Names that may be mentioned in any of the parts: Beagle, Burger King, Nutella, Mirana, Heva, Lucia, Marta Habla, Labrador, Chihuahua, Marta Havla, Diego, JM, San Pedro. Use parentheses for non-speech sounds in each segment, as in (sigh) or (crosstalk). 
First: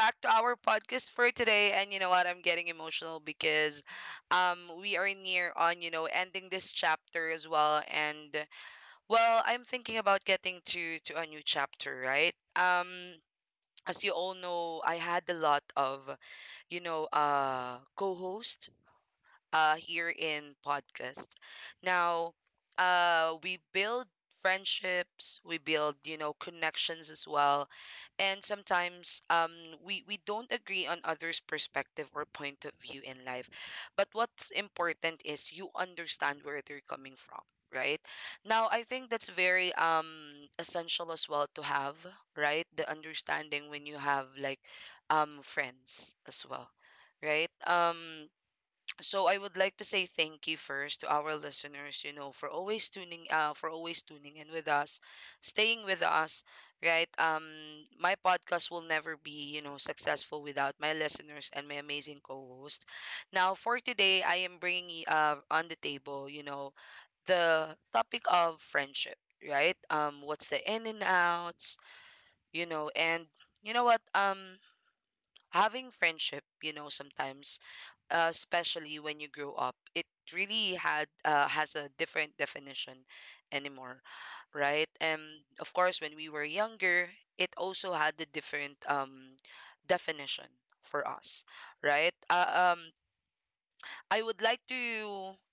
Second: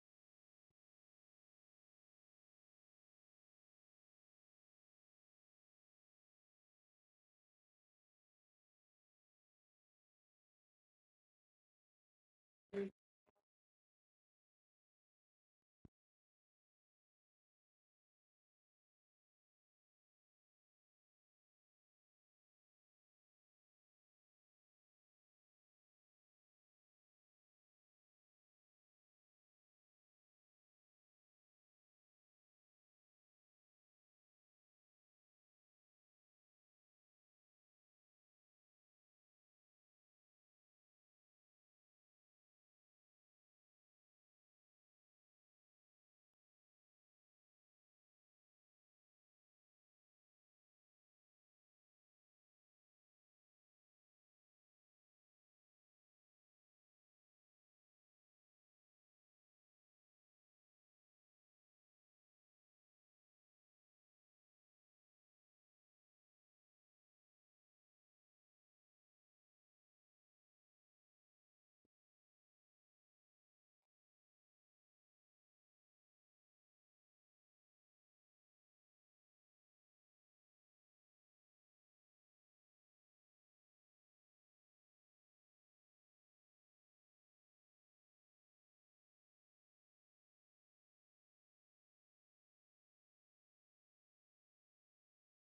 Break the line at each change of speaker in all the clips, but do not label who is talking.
back to our podcast for today. And you know what? I'm getting emotional because we are near on, ending this chapter as well. And well, I'm thinking about getting to a new chapter, right? As you all know, I had a lot of, co-hosts here in podcast. Now, we build friendships, we build, connections as well. And sometimes we don't agree on others' perspective or point of view in life. But what's important is you understand where they're coming from. Right now, I think that's very essential as well to have right the understanding when you have like friends as well, right? So I would like to say thank you first to our listeners, you know, for always tuning in with us, staying with us, right? My podcast will never be, you know, successful without my listeners and my amazing co-host. Now for today, I am bringing on the table, you know, the topic of friendship, right? What's the in and outs, you know, and you know what? Having friendship, you know, sometimes especially when you grow up it really had has a different definition anymore, right. And of course when we were younger it also had a different definition for us, right. I would like to,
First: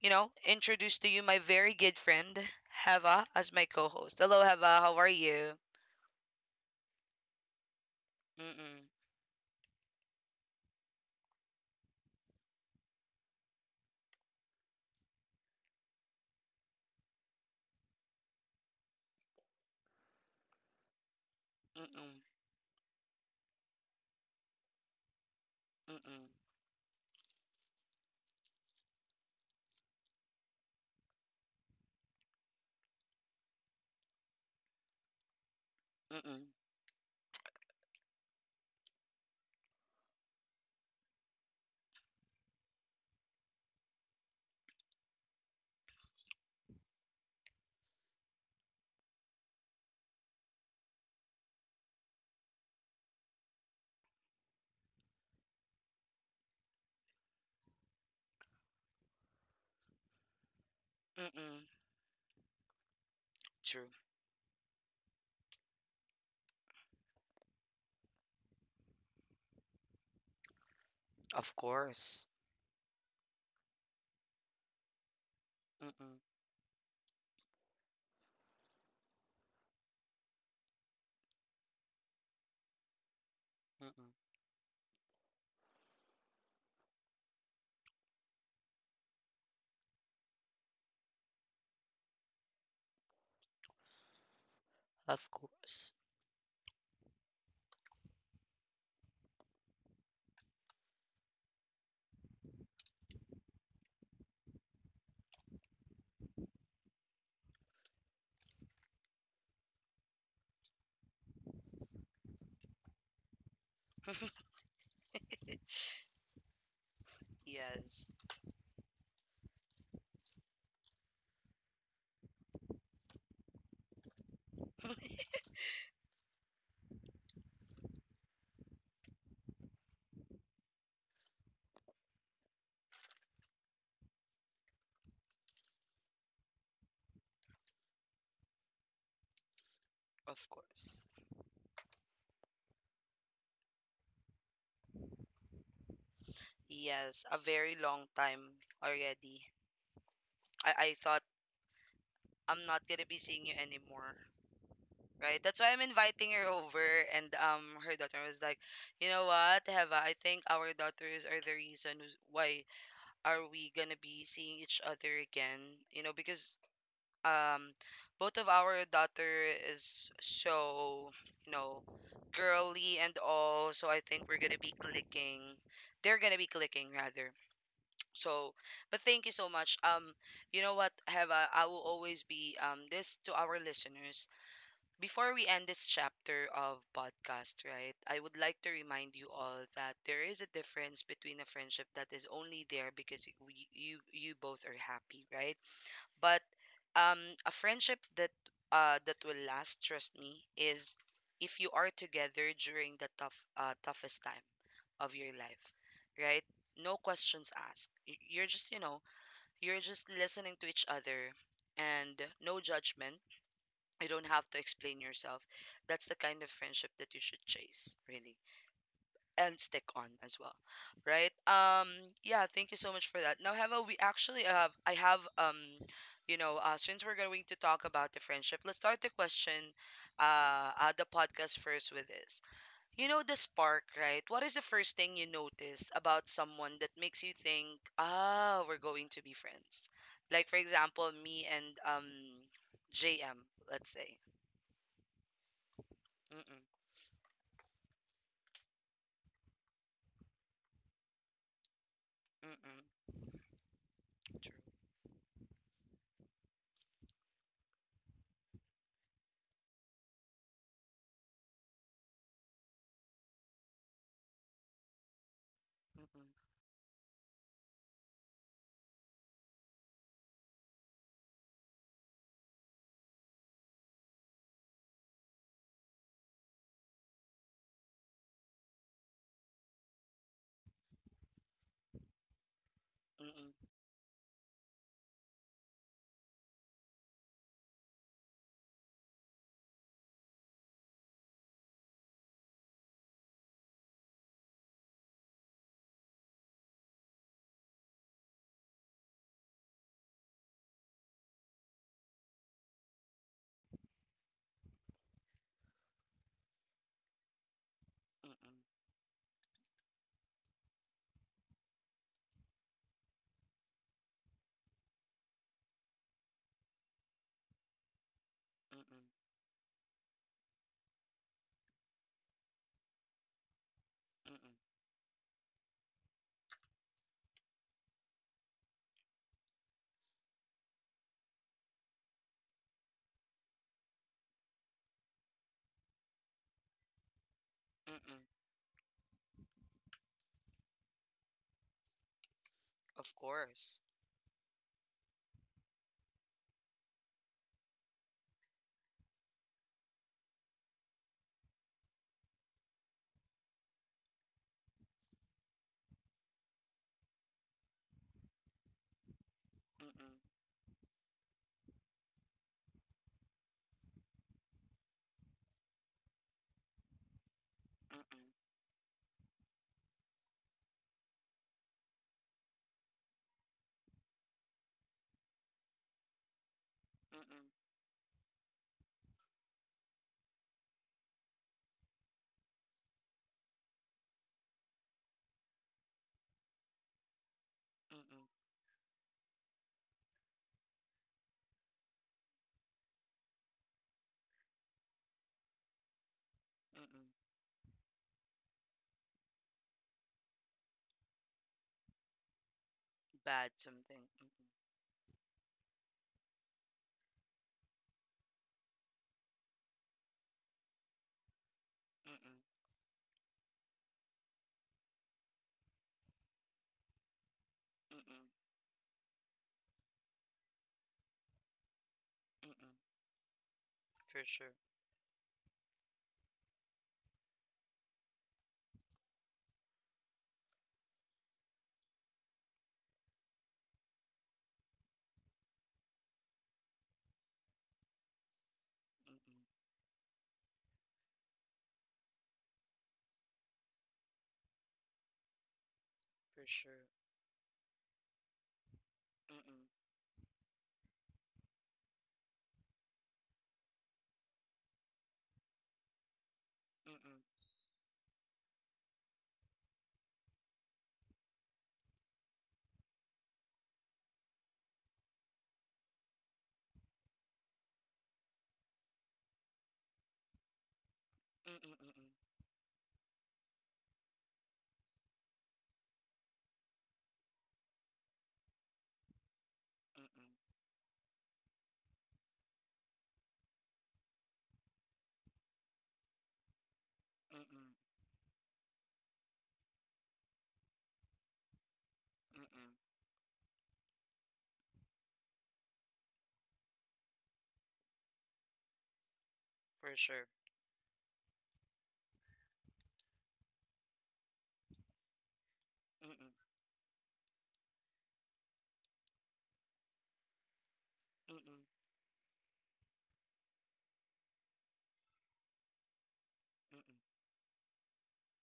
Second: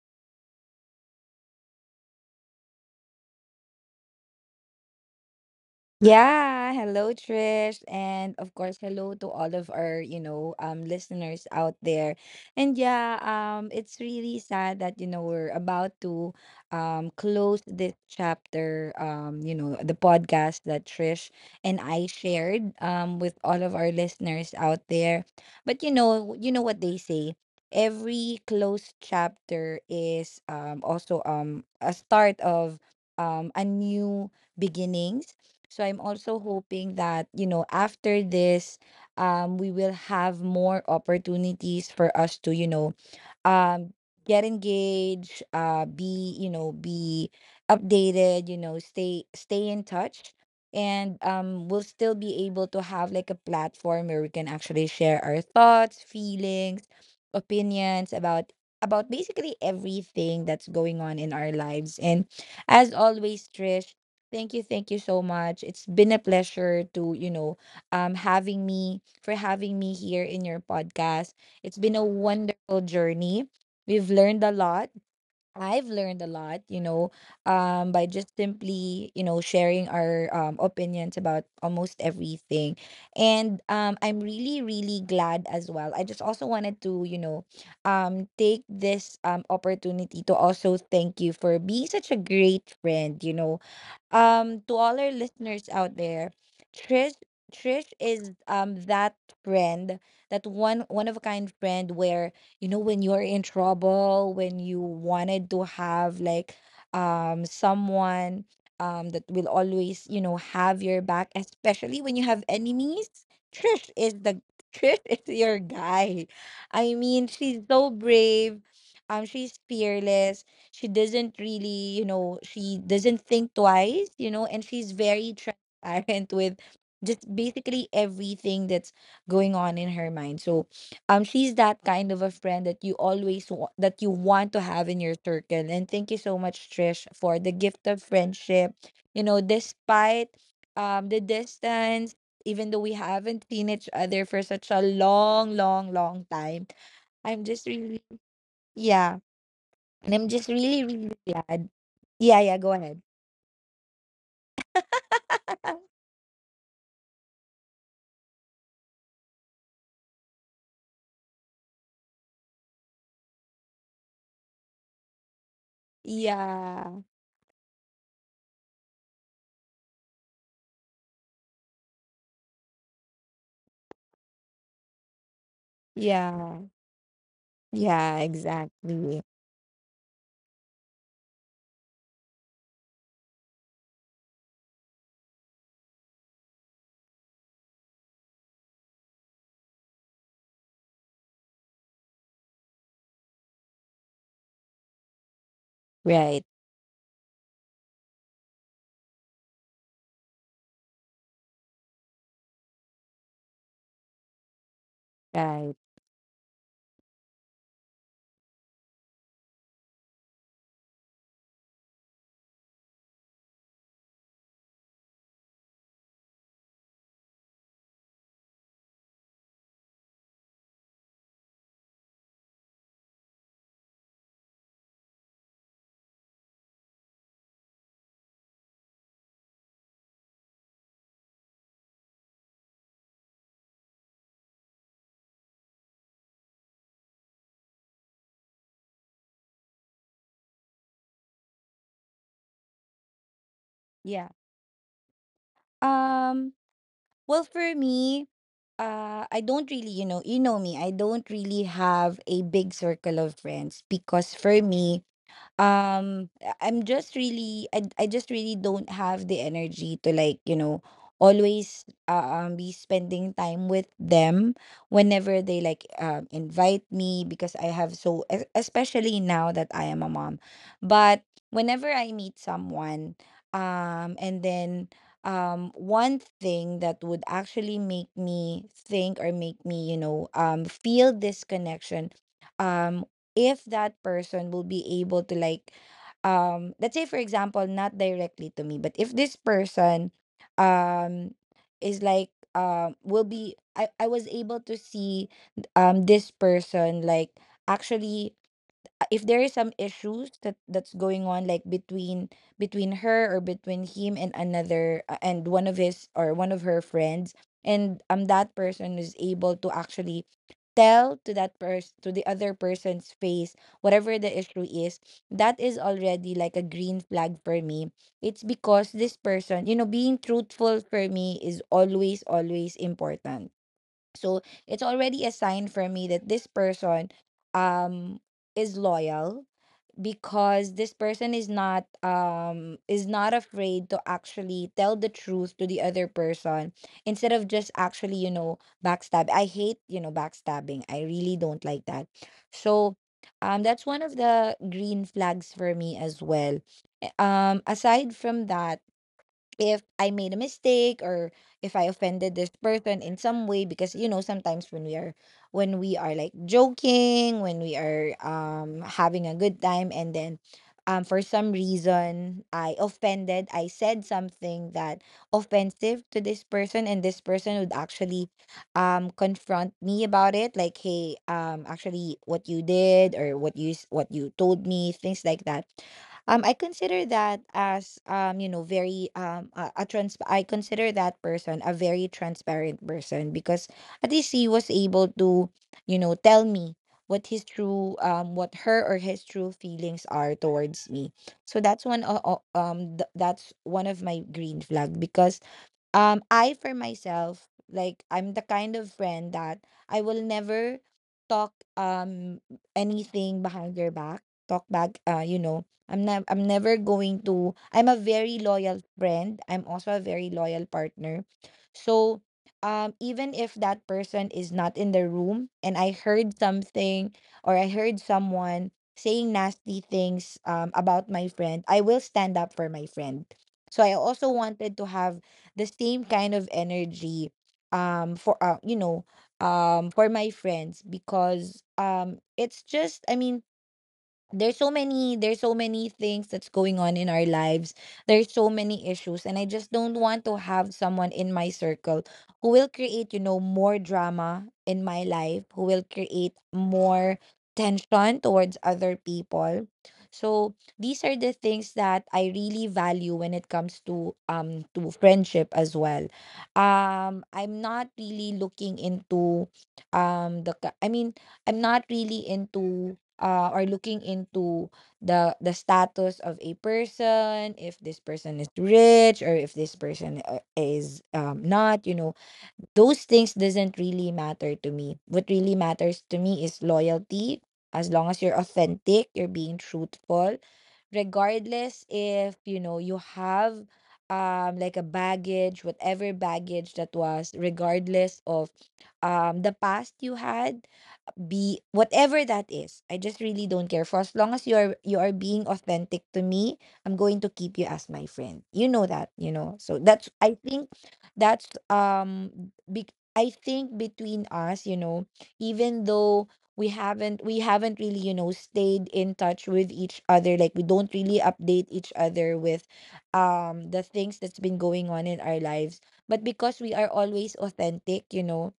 you know, introduce to you my very good friend Heva as my co-host. Hello, Heva, how are you?
Yeah, hello Trish, and of
Mm-mm.
course, hello to all of our, you know, listeners out there. And yeah, it's really sad that you know we're about to close this chapter, you know, the podcast that Trish and I
Mm-mm.
shared with all of our listeners out there. But
Mm-mm.
you know what they say. Every closed chapter is also a start of a new beginnings, so I'm also
Mm-mm.
hoping that, you know, after this, we will have more opportunities for us to, you know, um get engaged, be you know be updated, you know, stay in touch, and we'll still be able to have like a platform where we can actually share our thoughts, feelings, opinions about basically everything that's going on in our
Mm-mm.
lives. And as always,
True.
Trish, thank you, thank you so much. It's been a pleasure to, you know, having me here in your podcast.
Of
It's been a
course.
wonderful journey. We've learned a lot. I've
Mm-mm.
learned a lot, you know, by just simply, you know, sharing our opinions about almost everything. And
Mm-mm.
I'm really, really glad as well. I just also wanted to, you know, take this opportunity to also thank you for being such a great friend, you know, to all our
Of
listeners
course.
out there. Trish, Trish is that friend, that one of a kind friend where, you know, when you're in trouble, when you wanted to have like someone that will always, you know, have your back, especially when you have enemies. trish is the Trish is
(laughs)
your guy. I mean, she's so
Yes,
brave, she's fearless. She doesn't really, you know, she doesn't think twice, you know, and she's very transparent (laughs) with just basically everything that's going on in her mind. So she's that kind of a friend that you always that you want to have in your circle. And thank you so much, Trish, for the gift of friendship, you know, despite
of course.
the distance, even though we haven't seen each other for such a long, long, long time.
Yes, a
I'm just
very long
really,
time
yeah,
already.
and I'm just
I,
really,
I
really
thought
glad. Yeah, yeah,
I'm
go
not gonna
ahead.
be seeing you anymore, right? That's why I'm inviting her over. And her daughter was like, you know what, Heva, I think our daughters are the reason why are we gonna be seeing each other again? You know, because
Yeah,
um, both of our daughter is so, you know, girly and all. So I think we're gonna be clicking. They're gonna be
yeah,
clicking rather.
yeah,
So, but thank
exactly.
you so much. You know what, Heva, I will always be this to our listeners. Before we end this chapter of podcast, right? I would like to remind you all that there is a difference between a friendship that is only there because we, you both are happy, right? But
Right,
um a friendship that that will last, trust me, is if you are together during the toughest time of your life,
right.
right? No questions asked. You're just, you know, you're just listening to each other and no judgment. You don't have to explain yourself. That's the kind of friendship that you should chase, really, and stick on as well, right? Yeah, thank you so much for that. Now, Heva, we actually I have, you know, since we're going to talk about the friendship, let's start the question, the podcast first with this. You know the spark, right? What is the first thing you notice about someone that makes you think, ah, we're going to be friends? Like, for example, me and JM, let's say.
Yeah. Um,
Mm-mm.
well, for me, I don't really, you know me, I don't really have a big
Mm-mm.
circle of friends because
True.
for me, I'm just really I just really don't have the energy to, like, you know, always be spending time with them whenever they like
Mm-mm.
invite me, because I have so especially now that I am a mom. But whenever I meet someone and then one thing that would actually make me think or make me, you know, feel this connection, um if
Mm-mm.
that person will be able to like, let's say for example, not directly to me, but if this person um is like will be, I was able to see this person, like, actually if there is some issues that that's going on, like between her, or between him and another, and one of his or one of her friends, and that
Mm-mm.
person is able to actually tell to that person, to the other person's face, whatever the issue is, that is already like a green flag for me. It's because
Mm-mm.
this person, you know, being truthful for me is always, always important. So
Mm-mm.
it's already a sign for me that this person um is loyal, because this person is not afraid to actually tell the truth to the other person instead of just actually, you
Mm-mm.
know, backstab. I hate, you know, backstabbing. I really don't like that. So
Of
that's
course.
one of the green flags for me as well. Aside from that, if I made a mistake or if I offended this person in some way, because you know sometimes when we are, when we are like joking, when we are having a good time, and
Mm-mm.
then for some reason I offended, I said something that offensive to this person, and this person would actually
Mm-mm.
confront me about it, like, hey, actually what you did, or what you what you told me, things like that, I consider that
Mm-mm.
as you know, very a trans I consider that person a very transparent person, because at least he was able to, you know, tell me what his true,
Mm-mm.
what her or his true feelings are towards me. So that's one o- o- th- that's one of my green flag, because I for
Mm-mm.
myself, like, I'm the kind of friend that I will never talk, anything
Bad
behind your
something.
back,
Mm-mm.
talk back. You know, I'm not. I'm never going to. I'm a very loyal friend. I'm also a very loyal partner. So,
Mm-mm.
even if that person is not in the room, and I heard something or I heard
Mm-mm.
someone saying nasty things about my friend, I will stand up for
Mm-mm.
my friend. So I also
For sure.
wanted to have the same kind of energy for you know for my friends, because it's just, I mean, there's so many things that's going on in our lives, there's so many issues, and I
Mm-mm,
just don't want to have someone in my circle who will create, you know, more drama in my life, who will create
for sure.
more tension towards other people.
Mm-mm.
So these are the things that I really value when it comes to friendship as well.
Mm-mm.
I'm not really looking into I mean, I'm not really into or looking into the status of a person, if this person is rich or if this person is not,
Mm-mm.
you know.
Mm-mm.
Those things doesn't really matter to me. What really matters to me is loyalty. As long as you're authentic, you're being truthful,
Mm-mm.
regardless if, you know, you have like a baggage, whatever baggage that was,
Mm-mm.
regardless of the past you had, be whatever that is,
Mm-mm,
I just really don't care, for as long as you are, you are being authentic to me, I'm going to keep you as my friend, you know that, you know. So
for
that's, I
sure.
think, that's I think between us, you know, even though
Mm-mm.
we haven't really, you know, stayed in touch with each other, like we don't really update
Mm-mm.
each other with the things that's been going on in our lives. But because we are
Mm-mm.
always authentic, you know,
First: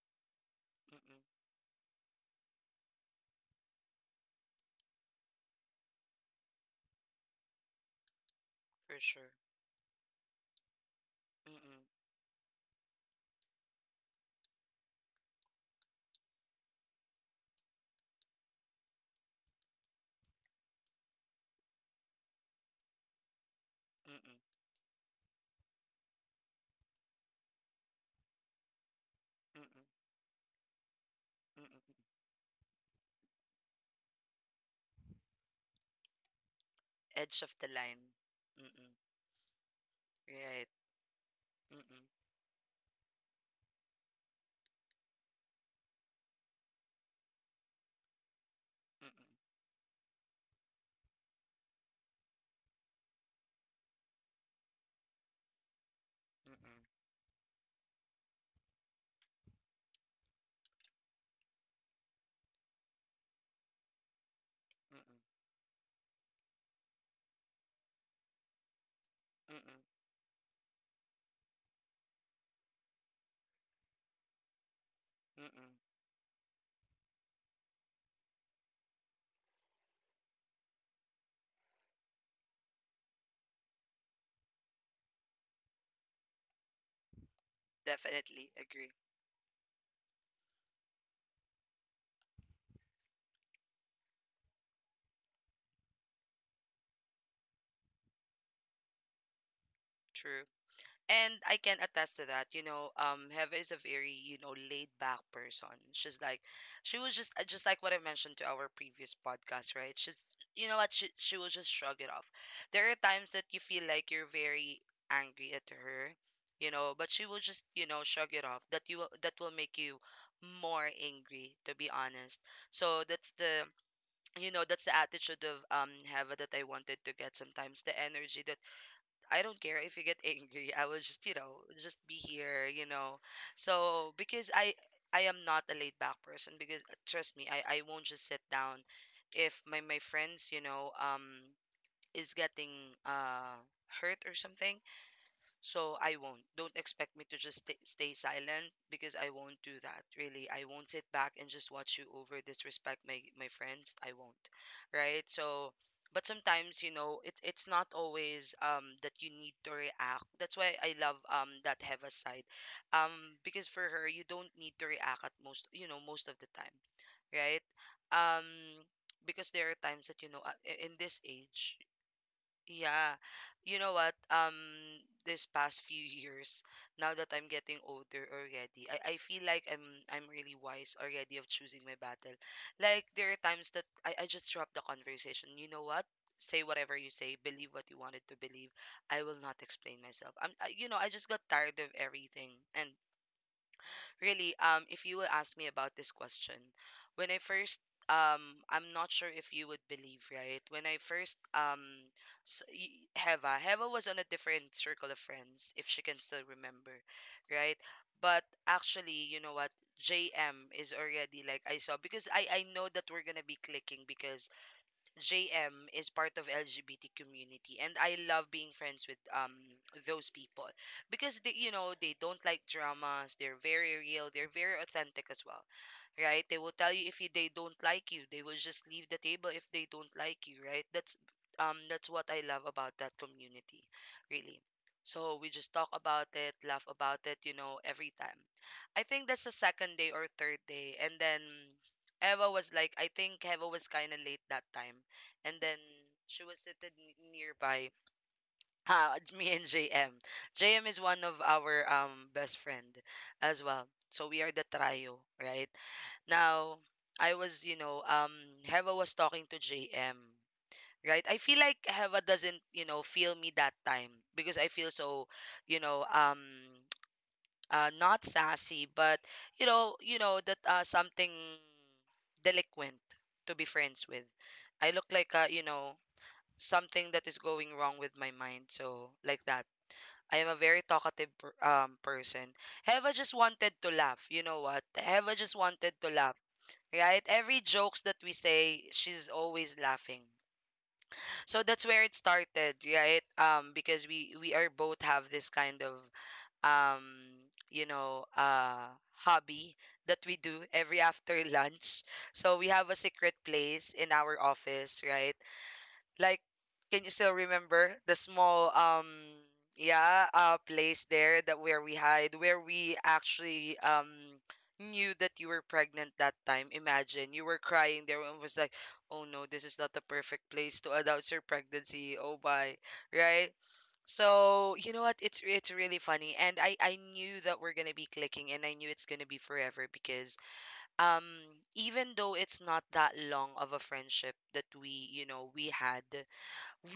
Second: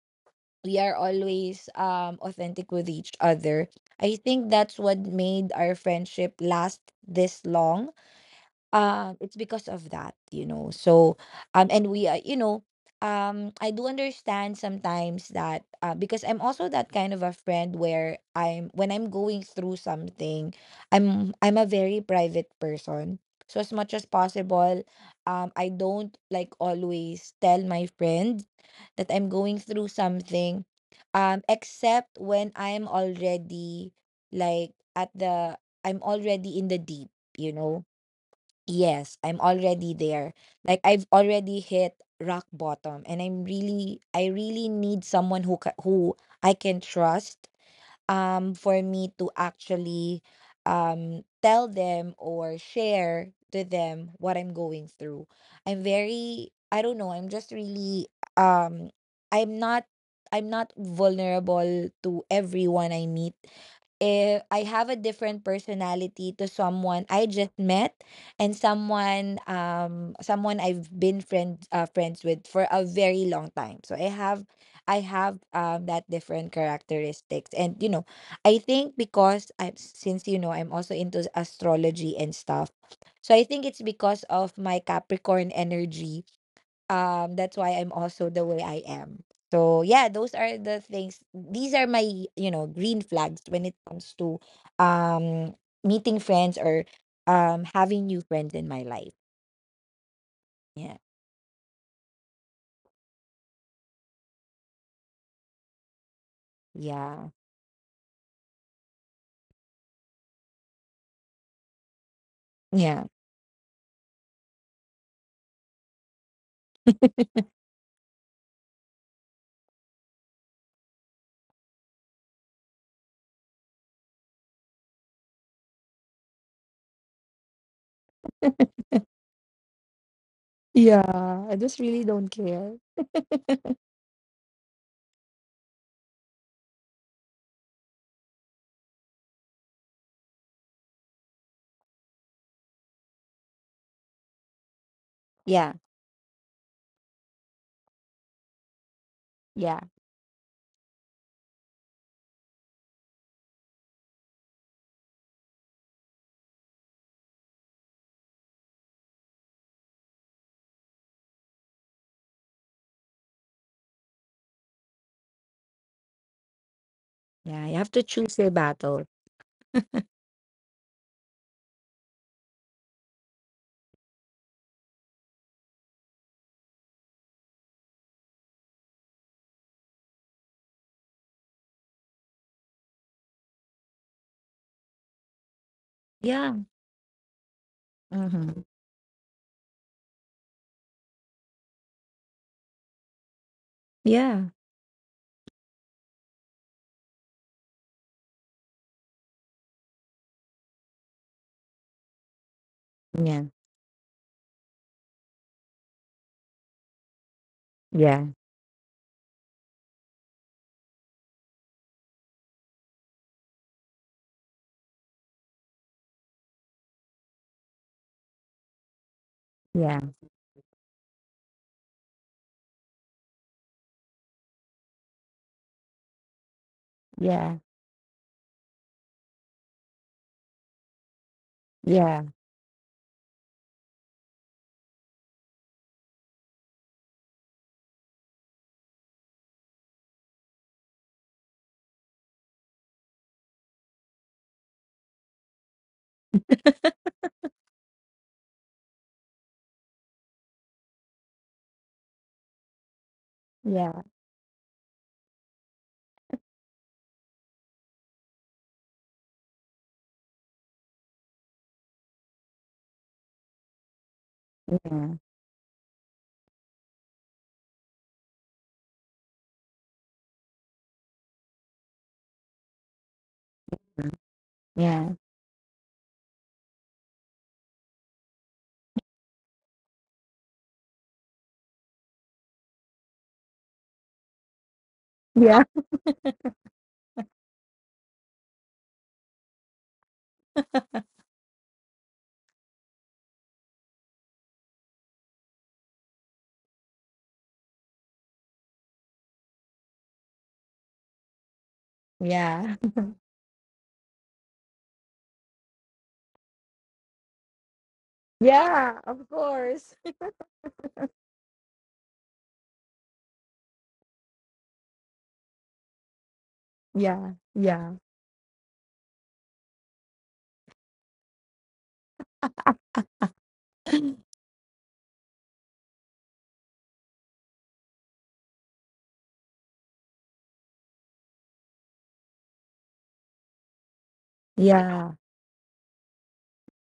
we are
Mm-mm,
always authentic with each other. I think that's what made our friendship last this long,
for sure.
it's because of that, you know. So
Mm-mm.
and we are, you know, I do understand sometimes that, because I'm also that kind of a friend where I'm when I'm going through something, I'm a very private person, so as much as
Mm-mm.
possible, I don't like always tell my friend that I'm going
Mm-mm.
through something,
Mm-mm.
except when I'm already like at the, I'm already in the deep,
Edge
you
of the
know.
line. Mm-mm,
Yes, I'm already there.
right.
Like I've already hit
Mm-mm.
rock bottom, and I'm really, I really need someone who who I can trust for me
Mm-mm.
to actually tell them or share to them what I'm going through. I'm very, I
Mm-mm.
don't know, I'm just really um I'm not I'm not vulnerable to everyone I meet. If I have a
Mm-mm.
different personality to someone I just met and someone,
Mm-mm.
someone I've been friends with for a very long time. So I have
Mm-mm.
that different characteristics, and you know, I think because I, since, you know, I'm also into astrology and stuff. So I think it's because of my Capricorn energy that's why I'm also the
Definitely
way I
agree.
am. So yeah, those are the things, these are my, you know, green flags when it comes to um meeting friends, or having new friends in my life. Yeah.
And I can attest to that. You know, Heva is a very, you know, laid back person. She's like, she was
Yeah.
just like what I mentioned to our previous podcast, right? She's, you know what, she will just shrug it off.
(laughs)
There are
Yeah.
times that you feel like you're very angry at her, you know, but she will just, you know, shrug it off. That will make you more angry, to be honest. So that's the, you know, that's the attitude of Heva that I wanted to get. Sometimes the energy that I don't care if you get angry. I will just, you
Yeah, I
know,
just really
just be
don't care.
here, you know. So because I am not a laid back person because trust me, I won't just sit down if my friends, you know, is getting hurt or something.
Yeah.
So I won't. Don't expect me to just stay silent because I won't
Yeah.
do that. Really, I won't sit back and just watch you over disrespect my friends. I won't. Right? So, but sometimes, you know, it's not always that you need to react. That's why I love that Heva side. Um because for her, you don't need to react at most, you know, most of the time,
Yeah, you
right?
have to choose your
Um
battle.
because there are times that you know in this age, yeah. You know what? This past few years, now that I'm getting older already, I feel like I'm really wise already of choosing my battle. Like there are times that I just drop the conversation. You know what?
Yeah.
Say whatever you say, believe what you
Mm-hmm.
wanted to believe. I will not explain myself. You know, I just got tired of everything. And
Yeah.
really, if you will ask me about this question, when I first, I'm not sure if you would believe, right? When I first,
Yeah.
Heva, was on a different circle of friends, if she can still remember,
Yeah.
right? But actually, you know what? JM is already like I saw because I know that we're gonna be clicking because JM is part of LGBT community and I love being friends with
Yeah.
those people because they, you know, they don't like dramas, they're very real, they're very authentic as well, right. They will tell you
Yeah.
if you, they don't like you, they will just leave the table if they don't like you, right? That's
Yeah.
that's what I love about that community, really. So we just talk about it, laugh about it, you know, every time. I think that's the second day or third day, and then Eva was like, I think Eva was kind of late that time, and then she was nearby. (laughs) Ah, it's me and JM. JM is one of our best friend as
Yeah.
well. So we are the trio, right? Now, I was, you know, Heva was talking to JM, right? I feel like Heva doesn't, you know, feel me that time because I feel
Yeah.
so, you know, (tsk) not sassy, but you know that something delinquent to be friends with. I look
Yeah.
like a, you know, something that is going wrong with my mind. So, like that. I am a very person. Heva just wanted to laugh. You know what? Heva just
Yeah.
wanted to laugh, right? Every jokes that we say, she's always laughing. So that's where it started, right? Because we are both have this kind of um, you know, hobby that we do every (laughs) after lunch. So we
Yeah.
have a
(laughs)
secret place in our office, right? Like, can you still remember the small
Yeah, of course.
yeah
(laughs)
place there that where we hide, where we actually knew that you were pregnant that time. Imagine
Yeah,
you were crying
yeah,
there, and was like, oh no, this is not the perfect place to announce your pregnancy, oh my. Right? So you know what? It's really funny, and I knew that we're gonna be clicking, and I knew it's gonna be forever because um even though it's not that long of a friendship that we,
yeah,
you know, we had,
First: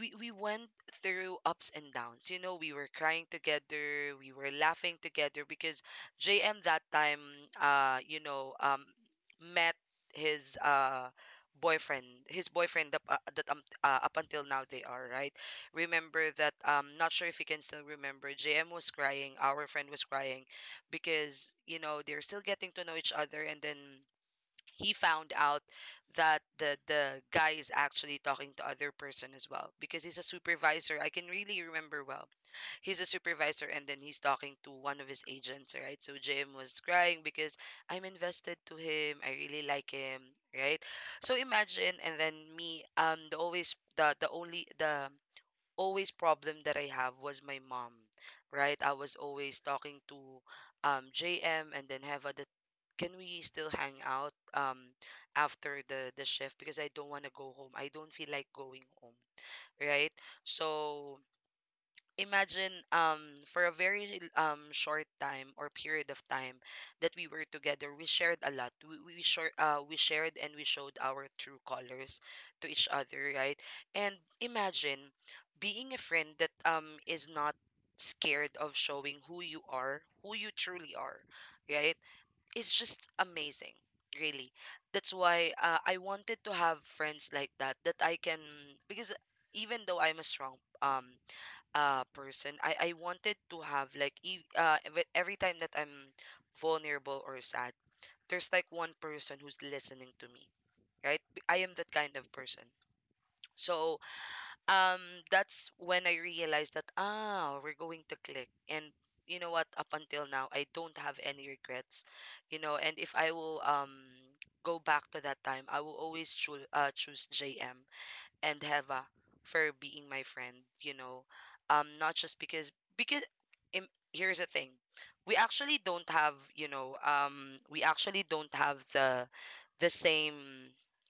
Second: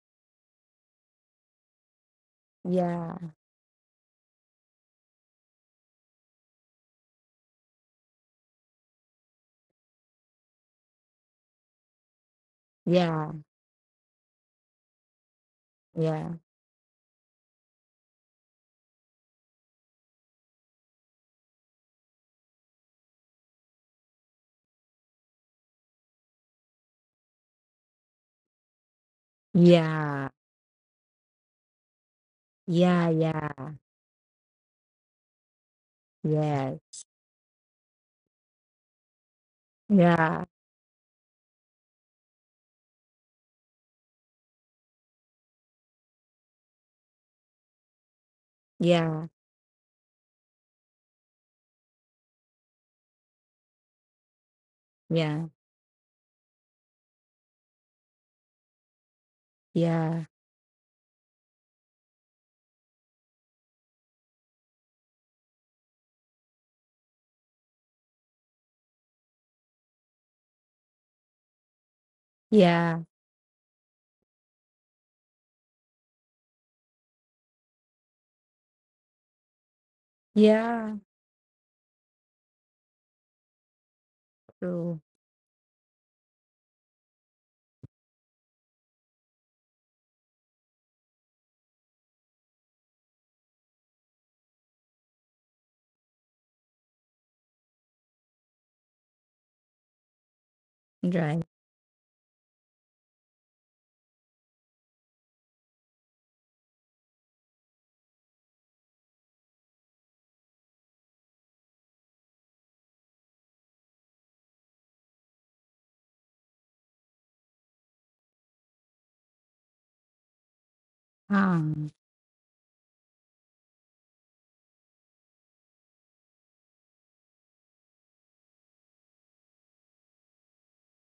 we went through ups and downs. You know, we were crying together, we were laughing together because JM that time you know met his boyfriend, his boyfriend that,
yeah,
that up until now they are, right?
yeah,
Remember that, not sure if you can still remember, JM was crying, our friend was crying because you know they're still getting to know each other, and then he found out that the guy is actually talking to other person as well because
yeah,
he's a supervisor, I can really remember well.
yeah,
He's a
yeah,
supervisor and then he's talking to one of his agents, right? So Jim
yeah,
was crying because I'm invested to him, I really
yeah,
like him,
yeah,
right? So imagine. And then me the always the only the always problem that I have was my mom, right? I
yeah,
was always talking to JM and then Heva that can we still hang out after the shift because I don't want to go home. I don't feel like going home, right?
yeah,
So imagine for a very short time or period of time that we were together. We shared a lot. We shared and we showed our true colors
yeah,
to each
yeah,
other, right? And imagine being a friend that is not scared of showing who you are, who you truly
yeah,
are, right? It's just amazing, really.
true,
That's why I wanted to have friends like that, that I can, because even though I'm a strong um person, I wanted to have, like, every time that I'm vulnerable or sad, there's like one person who's listening to me, right?
right,
I am that kind of person. So um that's when I realized that, ah, we're going to click. And you know what, up until now, I don't have any regrets, you know. And if I will, go back to that time, I will always choose choose JM and Heva for being my friend, you know. Um,
um,
not just because, im here's the thing. We actually don't have, you know, um, we actually don't have the same,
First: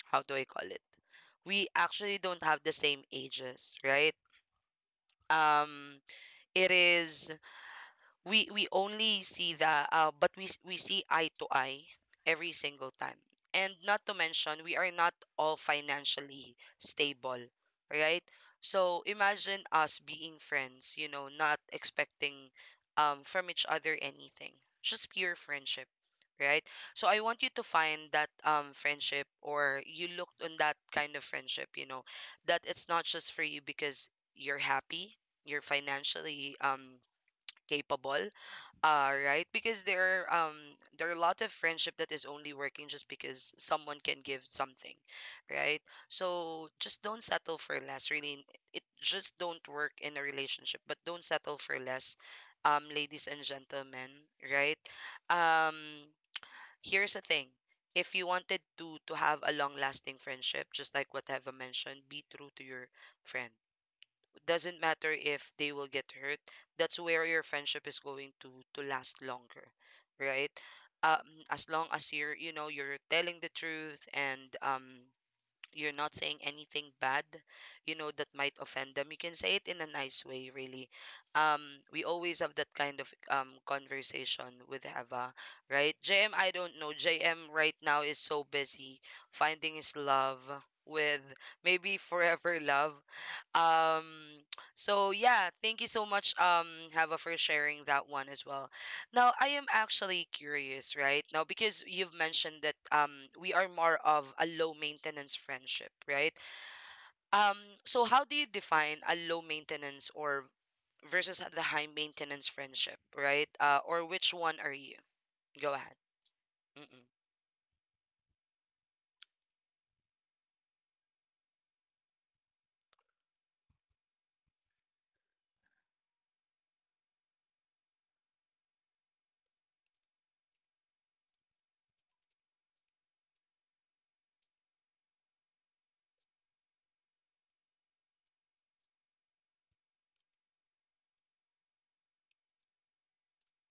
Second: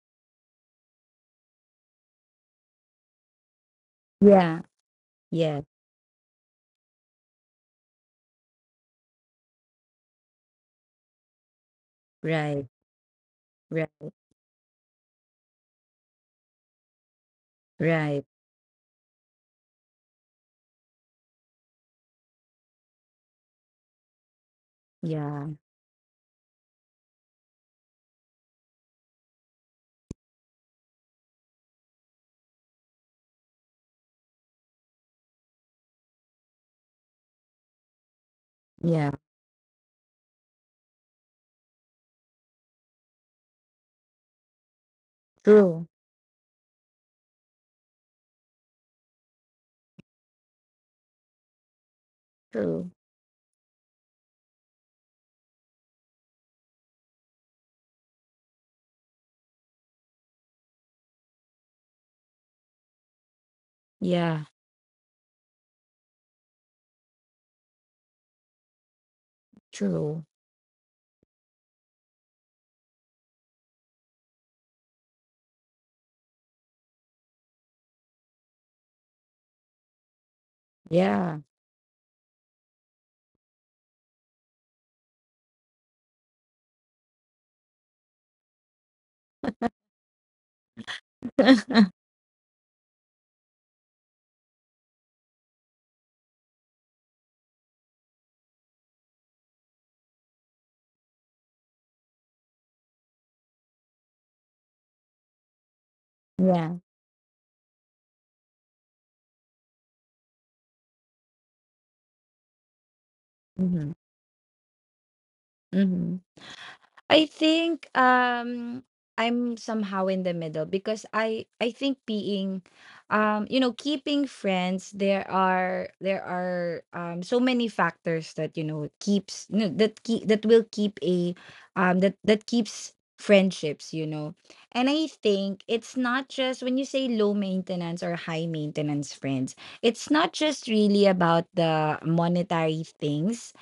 how do I call it? We actually don't have the same ages, right?
yeah, yeah,
Um, it is, we only see the but we see eye to eye every
right,
single time. And not
right,
to mention, we are not all financially stable, right?
right,
So imagine us being friends, you know, not expecting from each other anything, just pure
yeah,
friendship, right? So I want you to find that friendship, or you looked on that kind of friendship, you know, that it's not just for you because you're happy, you're financially capable.
yeah,
Right, because there are a lot of friendship that is only working just because someone can give something, right?
true,
So just don't settle for less. Really, it just don't work in a relationship. But don't settle for less,
true,
ladies and gentlemen, right? Um, here's the thing: if you wanted to have a long lasting friendship, just like what Eva mentioned, be true to your friend.
yeah,
Doesn't matter if they will get hurt. That's where your friendship is going to last longer,
true,
right? Um, as long as you're, you know, you're telling the truth, and um, you're not saying anything bad, you know, that might offend them. You can say it in a nice way, really.
yeah,
Um, we always have that kind of conversation with Hava, right? JM, I don't know, JM right now is so busy finding his love with,
(laughs)
maybe, forever love. Um, so yeah, thank you so much, Hava, for sharing that one as well. Now, I am actually curious, right? Now, because you've mentioned that, we are more of a low maintenance friendship, right?
yeah,
Um, so how do you define a low maintenance, or versus the high maintenance friendship, right?
mm-hmm,
Or which one are you? Go ahead.
mm-hmm.
Mm-mm,
I think I'm somehow in the middle because I think being keeping friends, there are so many factors that keeps no, that keep that will keep a that that keeps friendships and I think it's not just when you say low maintenance or high maintenance friends, it's not just really about the monetary things,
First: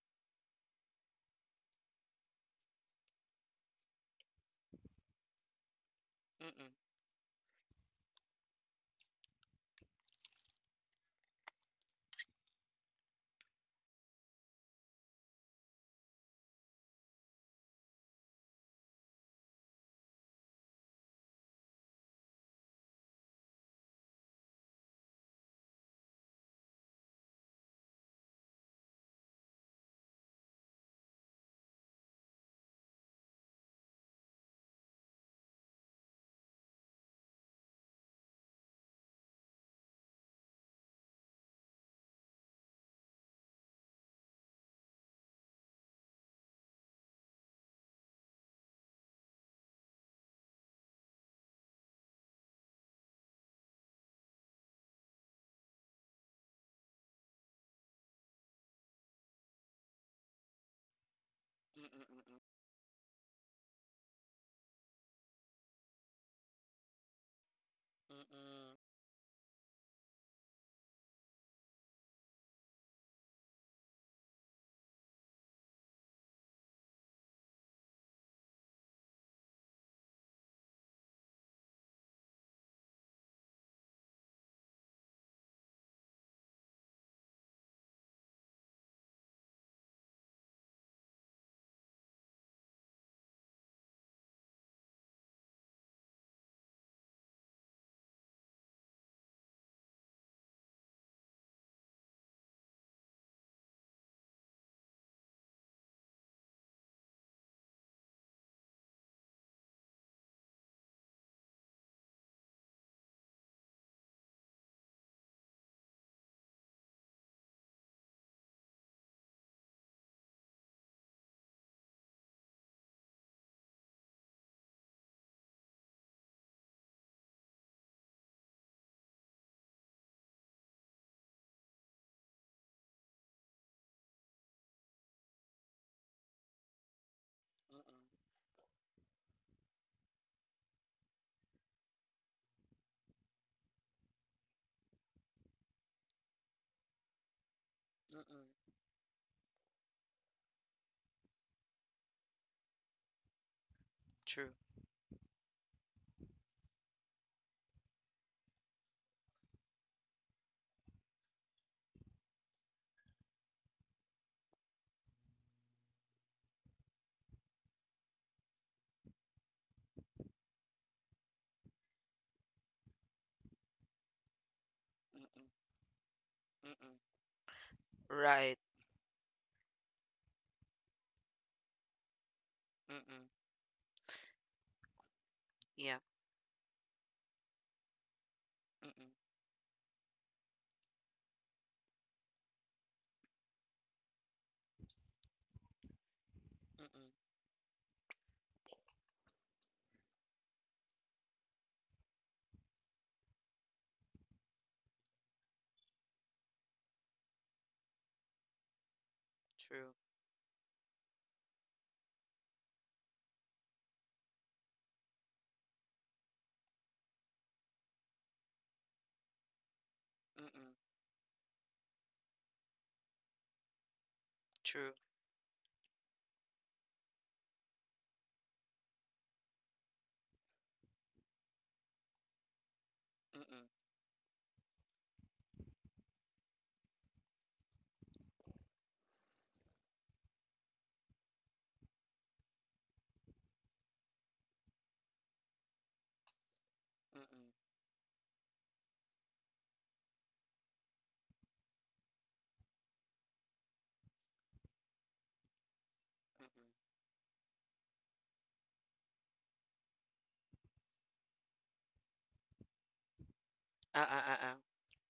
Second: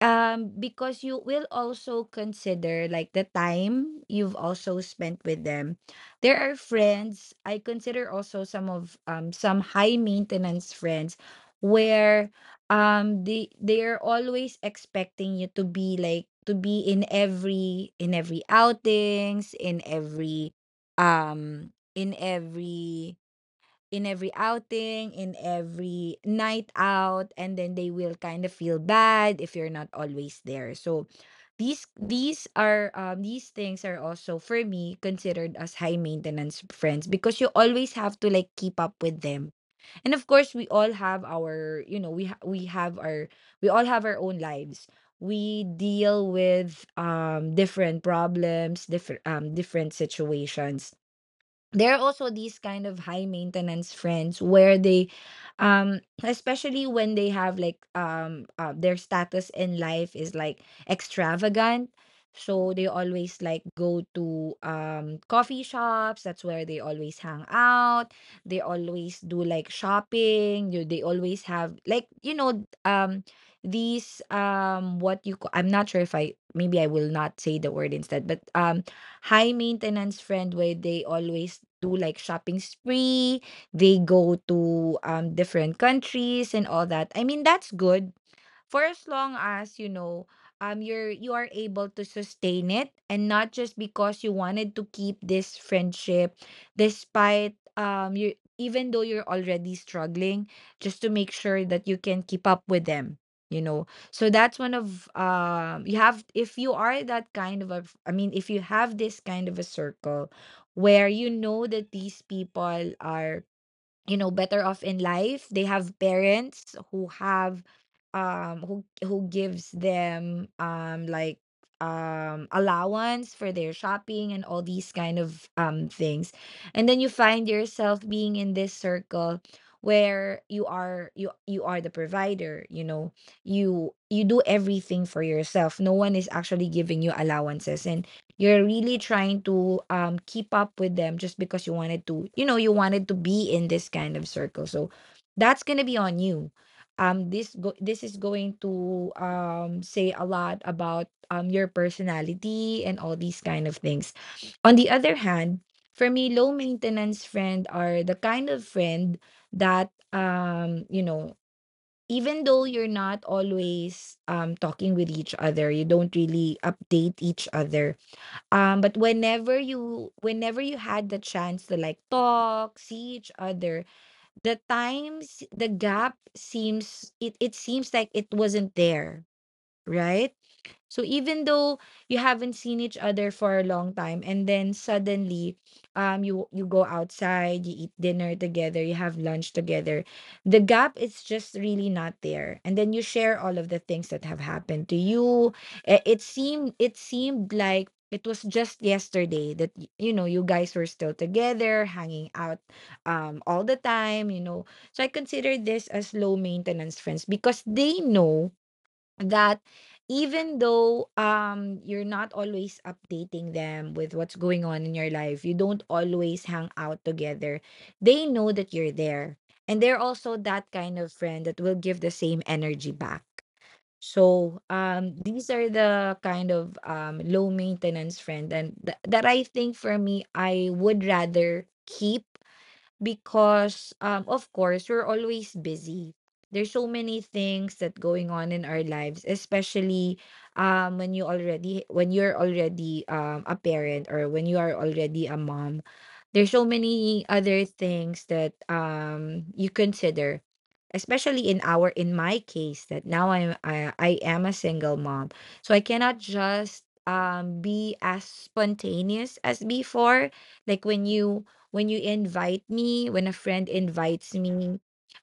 because you will also consider like the time you've also spent with them. There are
mm-mm,
friends I consider also some of some high maintenance friends where they are always expecting you to be like to be in every um in every in every outing, in every night out, and then they will kind of feel bad if you're not always there. So these are these things are also for me considered as high maintenance friends because you always have to like keep up with them. And of course, we all have our, you know, we have our own lives. We deal with different problems, different situations. There are also these kind of high maintenance friends where they especially when they have like their status in life is like extravagant.
mm-mm, mm-mm,
So they always like go to coffee shops, that's where they always hang out. They
mm-mm,
always do like shopping, you they always have like, you know, these what I'm not sure if I will not say the word instead, but high maintenance friend where they always do like shopping spree, they go to different countries and all that. I mean, that's good for as long as you know, you are able to sustain it, and not just because you wanted to keep this friendship despite you even though you're already struggling just to make sure that you can keep up with them, you know. So that's one of you have if you are that I mean, if you have this kind of a circle where you know that these people are, you know, better off in life, they have parents who have who gives them like allowance for their shopping and all these kind of things, and then you find yourself being in this circle where you are the provider, you know, you do everything for yourself, no one is actually giving you allowances,
mm-mm,
and you're really trying to keep up with them just because you wanted to, you know, you wanted to be in this kind of circle. So that's gonna be on you. This go this is going
mm-mm.
to say a lot about your personality and all these kind of things.
True.
On the other hand, for me, low maintenance friend are the kind of friend that, you know, even though you're not always talking with each other, you don't really update each other, but whenever you had the chance to like talk, see each other,
Mm-mm,
the gap seems
mm-mm.
it seems like it
Right.
wasn't there, right? So even though you haven't seen each other
Mm-mm.
for a long time, and then suddenly,
Yeah.
you go outside, you eat dinner together, you have
Mm-mm,
lunch together, the gap is just really not there. And then you share all of the things that have happened to you. It seemed
mm-mm.
like it was just yesterday that you know, you guys were still together, hanging out, all the time, you know. So I consider this as low maintenance friends because they know that
True.
even though you're not always updating them with what's going on in your life, you don't always hang out together. They know that you're there. And they're also that
Mm-mm.
kind of friend that will give the same energy back. So
True.
these are the kind of low maintenance friend, and that I think for me I would rather keep,
Mm-mm,
because of course we're always busy. There's so many things that going on in our lives, especially when you're already a parent, or when you are already a mom, there's so many
mm-mm,
other things that you consider, especially in my case, that now I am a single mom. So I cannot
mm-mm.
just be as spontaneous as before, like when you invite me when a friend invites
Uh-uh-uh-uh.
me,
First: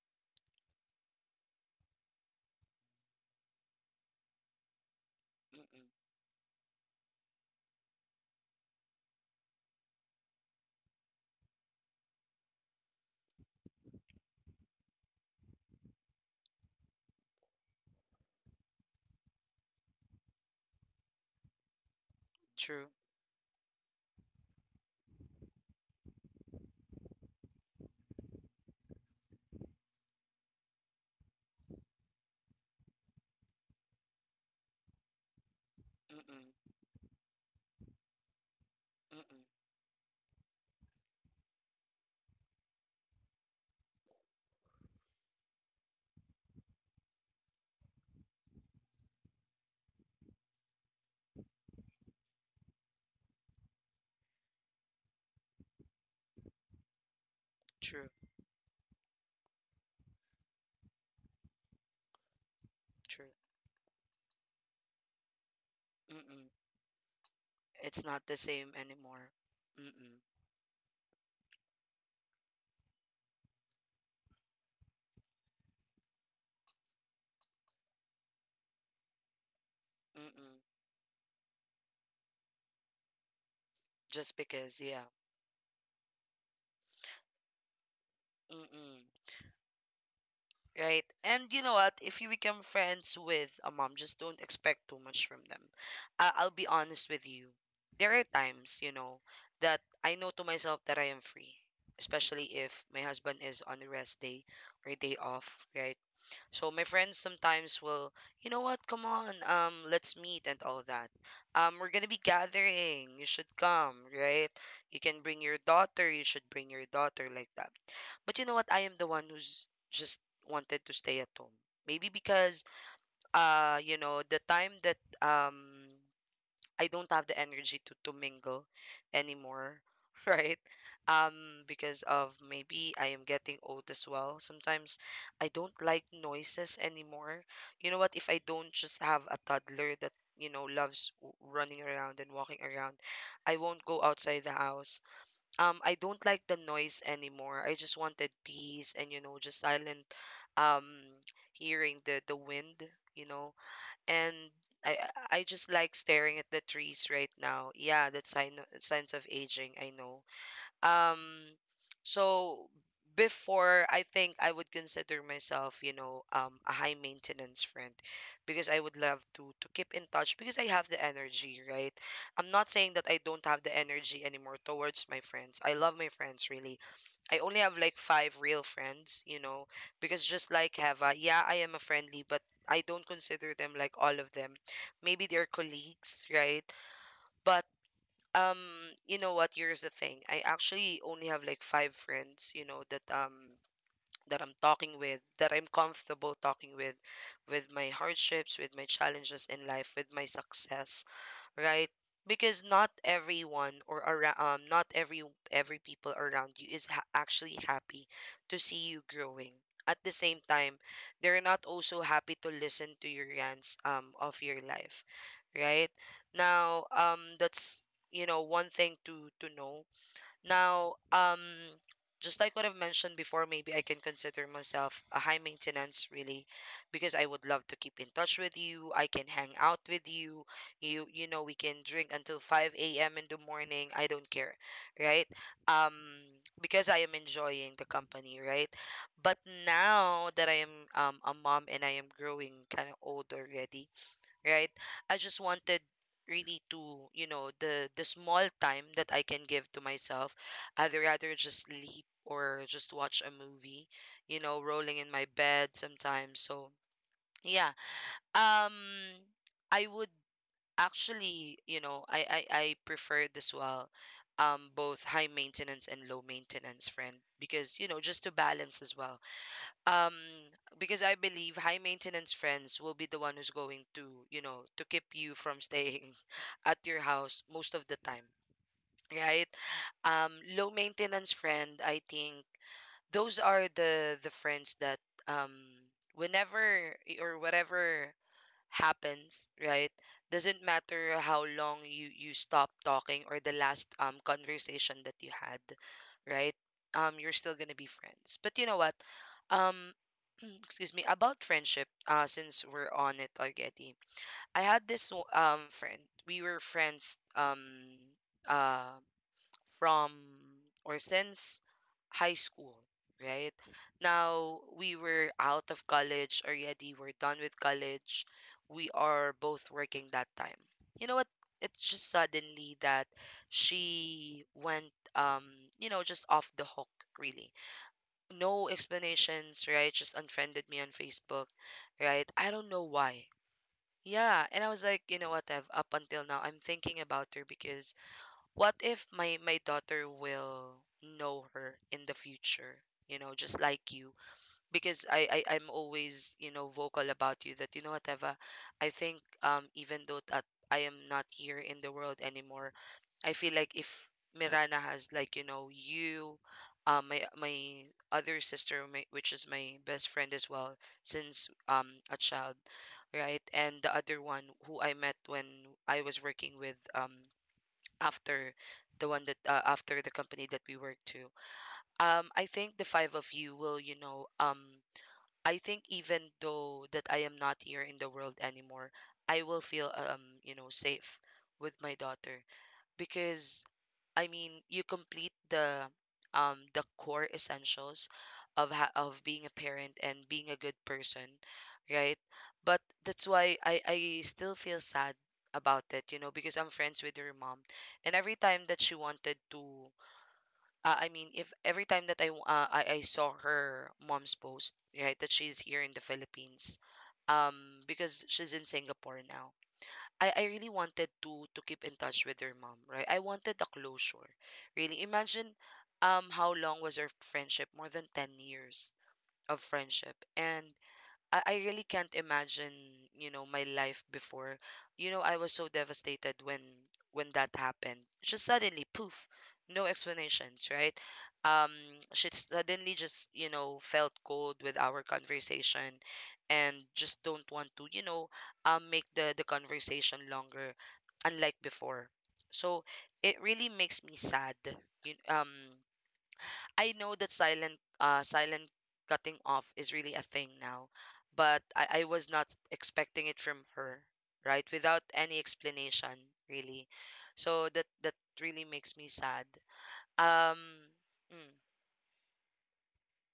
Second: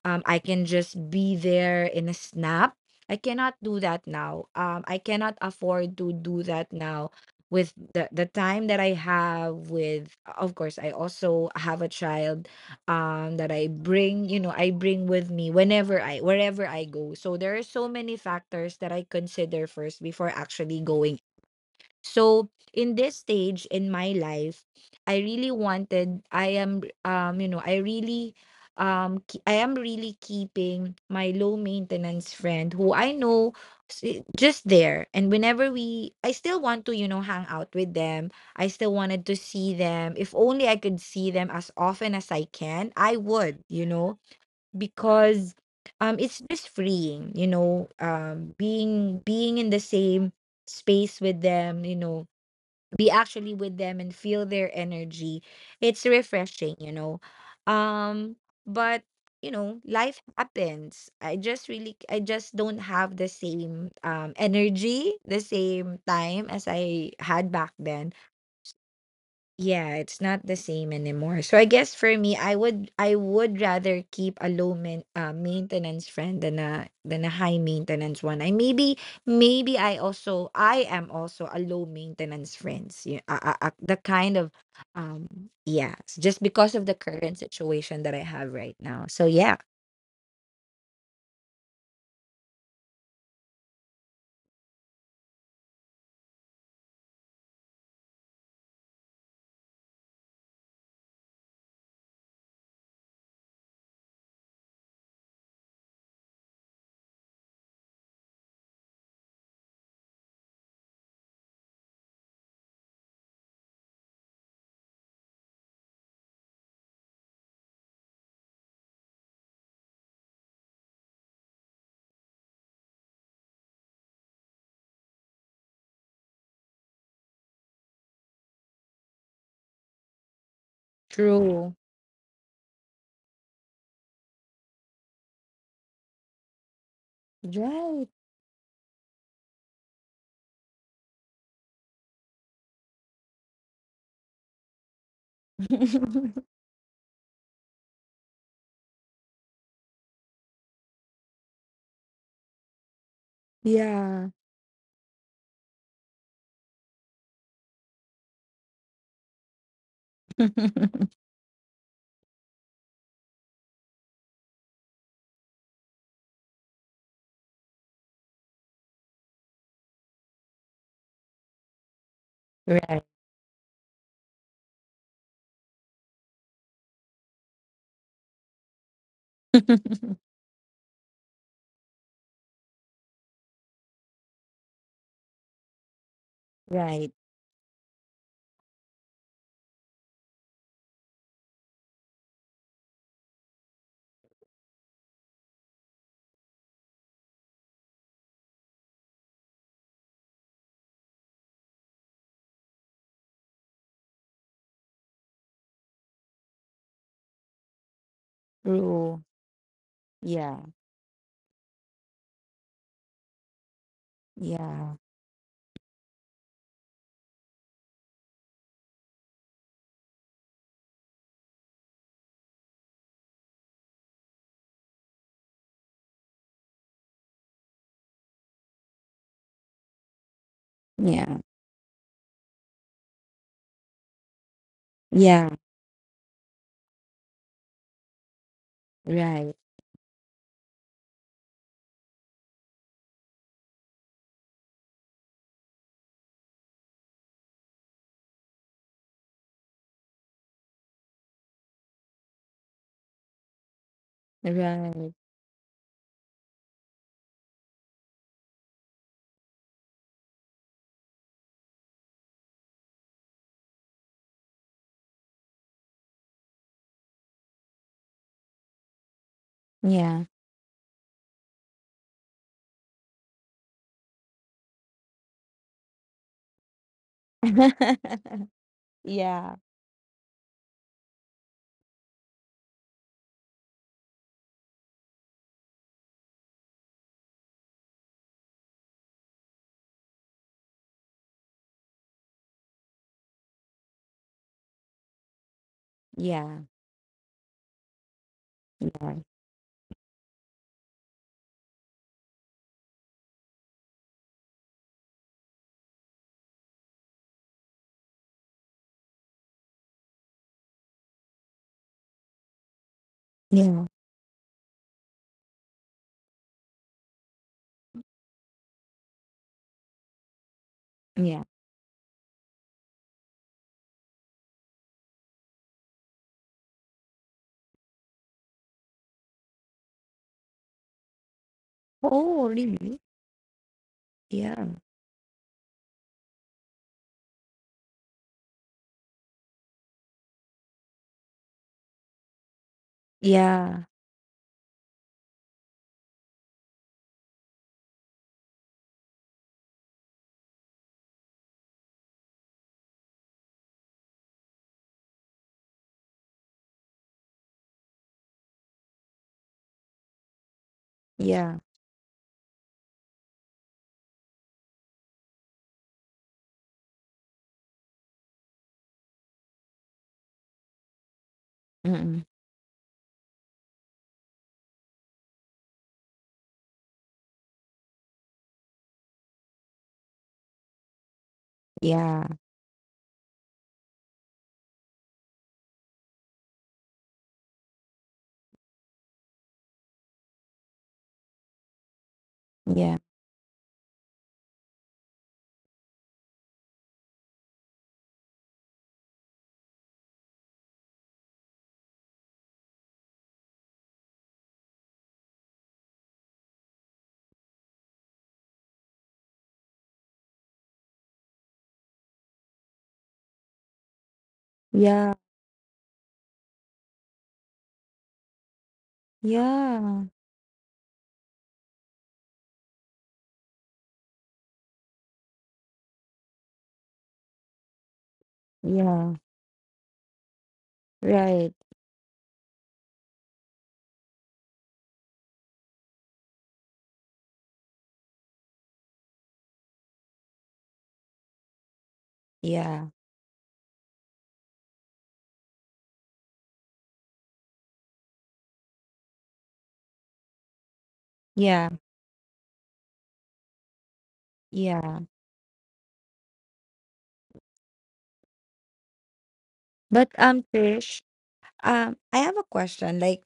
I can just be there in a snap. I cannot do that now, I cannot
Mm-mm.
afford to do that now, with the time that I have. With, of course, I also have a child, that I bring, you know, I bring with me whenever wherever I go. So there are so many factors that I consider first before actually going. So
True.
in this stage in my life, I really wanted I am, you know, I really, I am really keeping my low maintenance friend who I know just there, and whenever we I still
Mm-mm.
want to, you know, hang out with them. I still wanted to
Mm-mm.
see them. If only I could see them as often as I can, I would, you know, because it's just freeing, you know, being in the same space with them, you know, be actually with them and feel their energy. It's refreshing, you know.
True.
Um but you know, life happens. I just don't have the
True.
same energy, the same time
Mm-mm.
as I had back
It's
then.
not the same anymore.
Yeah, it's
Mm-mm.
not the same anymore. So I guess for me, I would rather keep a maintenance friend than a high maintenance one. I maybe Maybe
Mm-mm.
I am also a low maintenance friends. You The kind
Just
of,
because, yeah.
um yeah, it's just because of the current situation that I have right
Mm-mm.
now. So yeah,
Right. And you know what? If you become friends with a mom, just don't expect too much from them. I'll be honest with you. There are times, you know, that I know to myself that I am free, especially if my husband is on a rest day or day off, right? So my friends sometimes will, you know what, come on, let's meet and all that. We're gonna be gathering. You should come, right? You can bring your daughter. You should bring your daughter, like that. But you know what? I am the one who's just wanted to stay at home. Maybe because, you know, the time that, um, I don't have the energy to mingle anymore, (laughs) right?
true.
Because of, maybe I am getting old as well. Sometimes I don't like noises anymore. You know
Right.
what? If I don't just have a toddler that, you know, loves running around and walking around, I won't go outside the house. I don't
(laughs)
like the noise anymore. I just wanted peace and, you know, just silent, um, hearing the wind. You know,
Yeah.
and I I just like staring at the trees right now. Yeah, that's sign, signs of aging, I know.
(laughs)
Um, so before, I think I would consider myself, you know, um, a high maintenance friend, because I would love to keep in touch, because I have the energy, right? I'm not saying
Right.
that I don't have the energy anymore towards my friends. I love my friends, really. I only have like five real friends, you know, because
(laughs)
just like Heva, yeah, I am a friendly, but I don't consider them like all of them. Maybe they're colleagues, right?
Right.
But um, you know what? Here's the thing. I actually only have like five friends, you know, that um, that I'm talking with, that I'm comfortable talking with my hardships, with my challenges in life, with my success, right? Because not everyone, or not every, every people around you is actually happy to see
True.
you growing. At the
Yeah.
same time, they're not also happy to listen to your rants, um, of
Yeah.
your life, right? Now, um, that's, you know, one thing to know. Now, just like what I've mentioned before, maybe I can consider myself a high maintenance, really, because I would love to keep in touch with you. I can hang out with you. You
Yeah.
know, we can drink until 5 a.m. in the morning. I don't care, right?
Yeah.
Um, because I am enjoying the company, right? But
Right.
now that I am, a mom, and I am growing kind of old already, right? I just wanted really to, you know, the small time that I can give to myself. I'd rather just sleep, or just watch a movie, you know, rolling
Right.
in my bed sometimes. So yeah. Um, I would actually, you know, I preferred as well, um, both high maintenance and low maintenance friend, because, you know, just to balance as well, um,
Yeah.
because I believe high maintenance friends will be the one who's going to, you know, to keep you from staying (laughs) at your house most of the time,
(laughs)
right?
Yeah.
Um, low maintenance friend, I think, those are the friends that, um, whenever or whatever happens, right? Doesn't matter how long you, you stop talking, or the last conversation that you had,
Yeah.
right? You're still gonna be friends. But you know what?
Right.
Um, (clears throat) excuse me. About friendship, since we're on it already, I had this friend. We were friends uh from, or since, high school, right?
Yeah.
Now we were out of college already. We're done with college. We are both working that time. You know what?
Yeah.
It's just suddenly that she went, you know, just off the hook, really. No explanations, right? Just unfriended me on Facebook, right?
Oh,
I don't know
really?
why. Yeah, and I
Yeah.
was like, you know what, Ev, up until now, I'm thinking about her, because what if my daughter will know her in the future, you know, just
Yeah.
like you. Because I, I'm always, you know, vocal about you, that, you know what, Eva, I think, um, even though that I am not here in the world anymore, I feel like if Mirana has, like, you know, you, um, my other sister, my, which is my best friend as well since,
Yeah.
um, a child, right, and the other one who I met when I was working with, um, after, the one that, after the company that we work to, um,
Mm-mm.
I think the five of you will, you know, um, I think, even though that I am not here in the world anymore, I will feel, um, you know, safe with my
Yeah.
daughter, because, I mean, you complete the um, the core essentials of of being a parent and being a good person, right? But
Yeah.
that's why I still feel sad about it, you know, because I'm friends with your mom, and every time that she wanted to, I mean, if every time that I I saw her mom's post, right, that she's here in the Philippines, um, because she's in Singapore now, I really wanted to keep in touch with her mom, right? I wanted a closure. Really.
Yeah.
Imagine, um, how long was our friendship? More than 10 years of
Yeah.
friendship. And I really can't imagine, you know, my life before. You know, I was so devastated when that happened. Just suddenly, poof,
Yeah.
no explanations, right?
Right.
Um, she suddenly just, you know, felt cold with our conversation and just don't want to, make the conversation longer, unlike before. So
Yeah.
it really makes me sad. You, um, I know that silent cutting off is really a thing now, but
Yeah.
I was not expecting it from her, right? Without
Yeah.
any explanation, really. So that really makes me sad.
But
Um
Trish,
mm,
I have a question. Like,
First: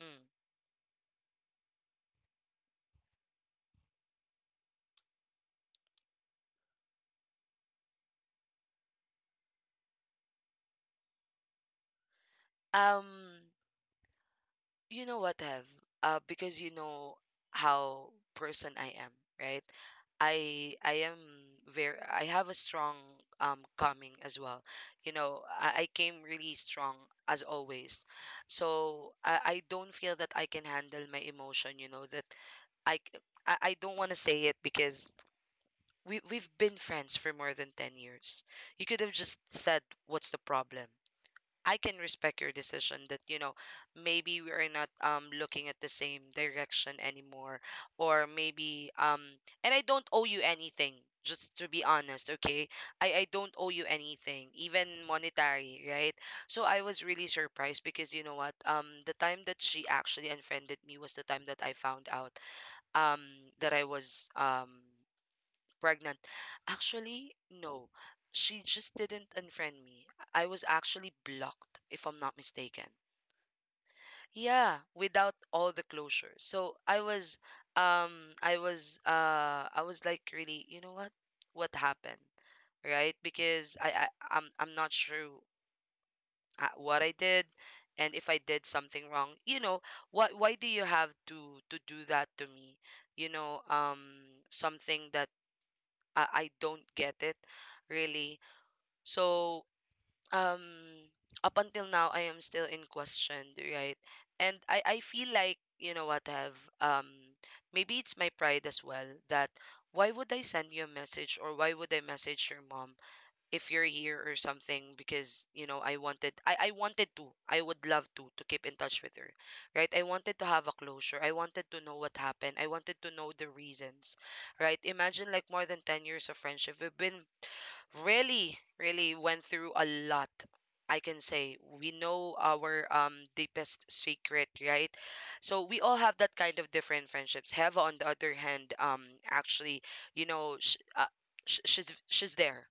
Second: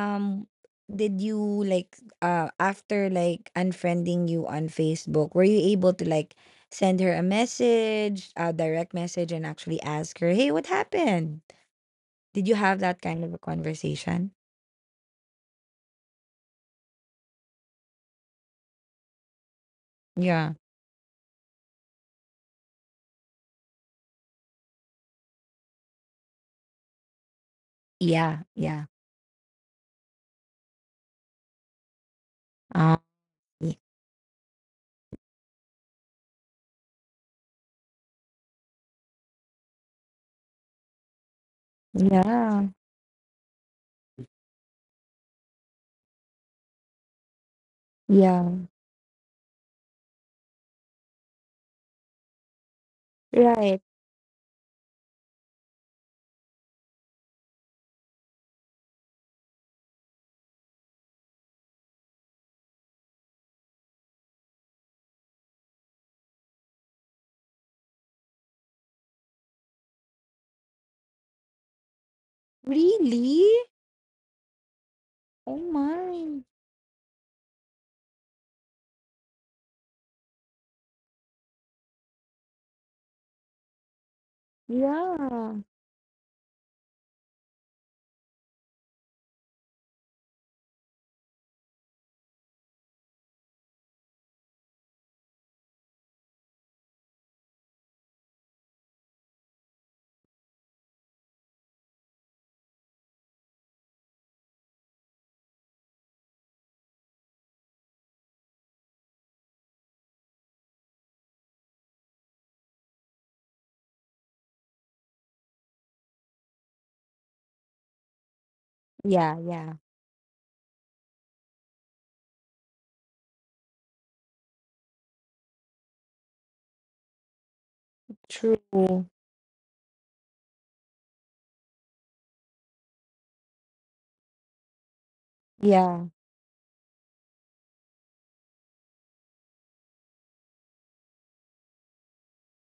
mm.
did you like, after like unfriending you on Facebook, were you able to like send her a message, a direct message, and actually ask her, "Hey, what happened?" Did you have that
Um
kind of a conversation?
You know what, Have? Because you know how person I am, right?
Yeah.
I am very I have a strong coming as well. You know, I came really strong as always.
Yeah. Yeah.
So I don't feel that I can handle my emotion, you know, that I
Um,
c- I
y-
don't want to say it because we've been friends for more than 10 years. You could have just said what's the problem, I can respect your
yeah.
decision that, you know, maybe we are not looking at the same direction anymore. Or
Yeah.
maybe and I don't owe you anything, just to be honest, okay? I don't owe
Right.
you anything, even monetary, right? So I was really surprised because you know what? The time that she actually unfriended me was the time that I found out um that I was pregnant. Actually, no. She just didn't unfriend me. I was actually blocked, if I'm not mistaken.
Really?
Yeah, without
Oh
all the closure.
my.
So I was um I was like really, you know what? What happened? Right? Because I'm not sure
Yeah.
what I did and if I did something wrong. You know, what why do you have to do that to me? You know, something that I don't get it, really. So, um, up until now, I am still in question, right? And I feel like, you know what, have, maybe it's my pride as well that why would I send you a message or why would I message your mom if you're here or something? Because, you know, I wanted to, I would love to keep in touch with
Yeah.
her,
Yeah.
right? I wanted to have a closure. I wanted to know what happened. I wanted to know the reasons, right? Imagine like more than 10 years of friendship. We've been really,
True.
really went through a lot. I can say we know our deepest secret, right? So we all
Yeah.
have that kind of different friendships. Heva, on the other hand, actually, you know, she's there,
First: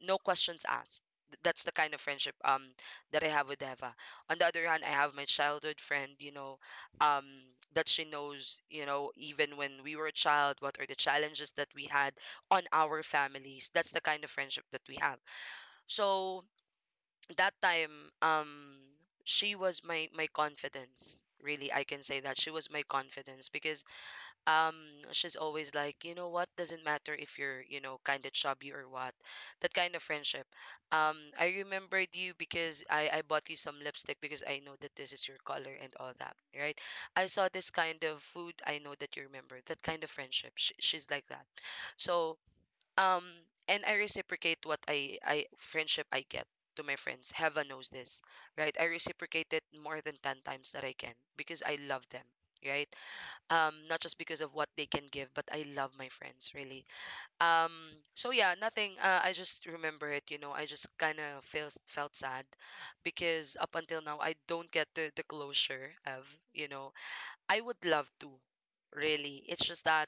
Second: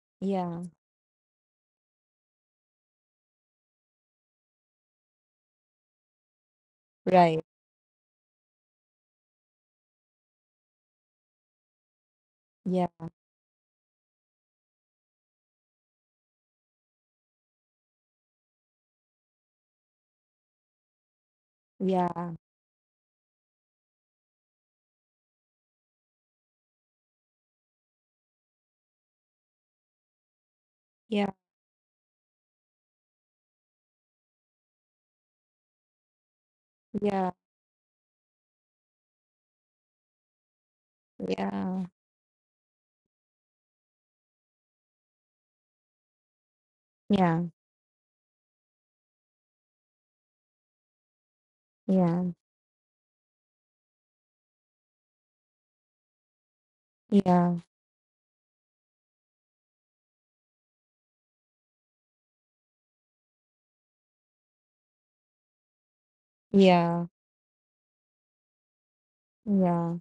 no questions
Yeah.
asked. That's the kind of friendship that I have with Eva. On the other hand, I have my childhood friend, you know, um
Right.
that she knows, you know, even when we were a child, what are the challenges that we had on
Yeah.
our families. That's the kind of friendship that we have. So that time, um, she was my confidence. Really, I can say that
Yeah,
she was my confidence because um she's always like, you know what, doesn't matter if you're, you know, kind of chubby or what. That kind of friendship,
yeah,
I remembered you because I bought you some lipstick because I know that this is your color and all that, right? I
yeah,
saw this kind of food, I know that you remember, that kind of friendship. Sh She's like that.
yeah,
So um and I reciprocate what I friendship I get to my friends,
yeah,
heaven knows this, right? I reciprocate it more than 10 times that I can because I love them,
yeah,
right? Not just because of what they can give, but I love my friends, really.
yeah,
um so yeah, nothing, I just remember it, you know, I just kind of felt sad because up until now I don't get the closure of, you know,
yeah,
I would love to, really. It's just
yeah,
that,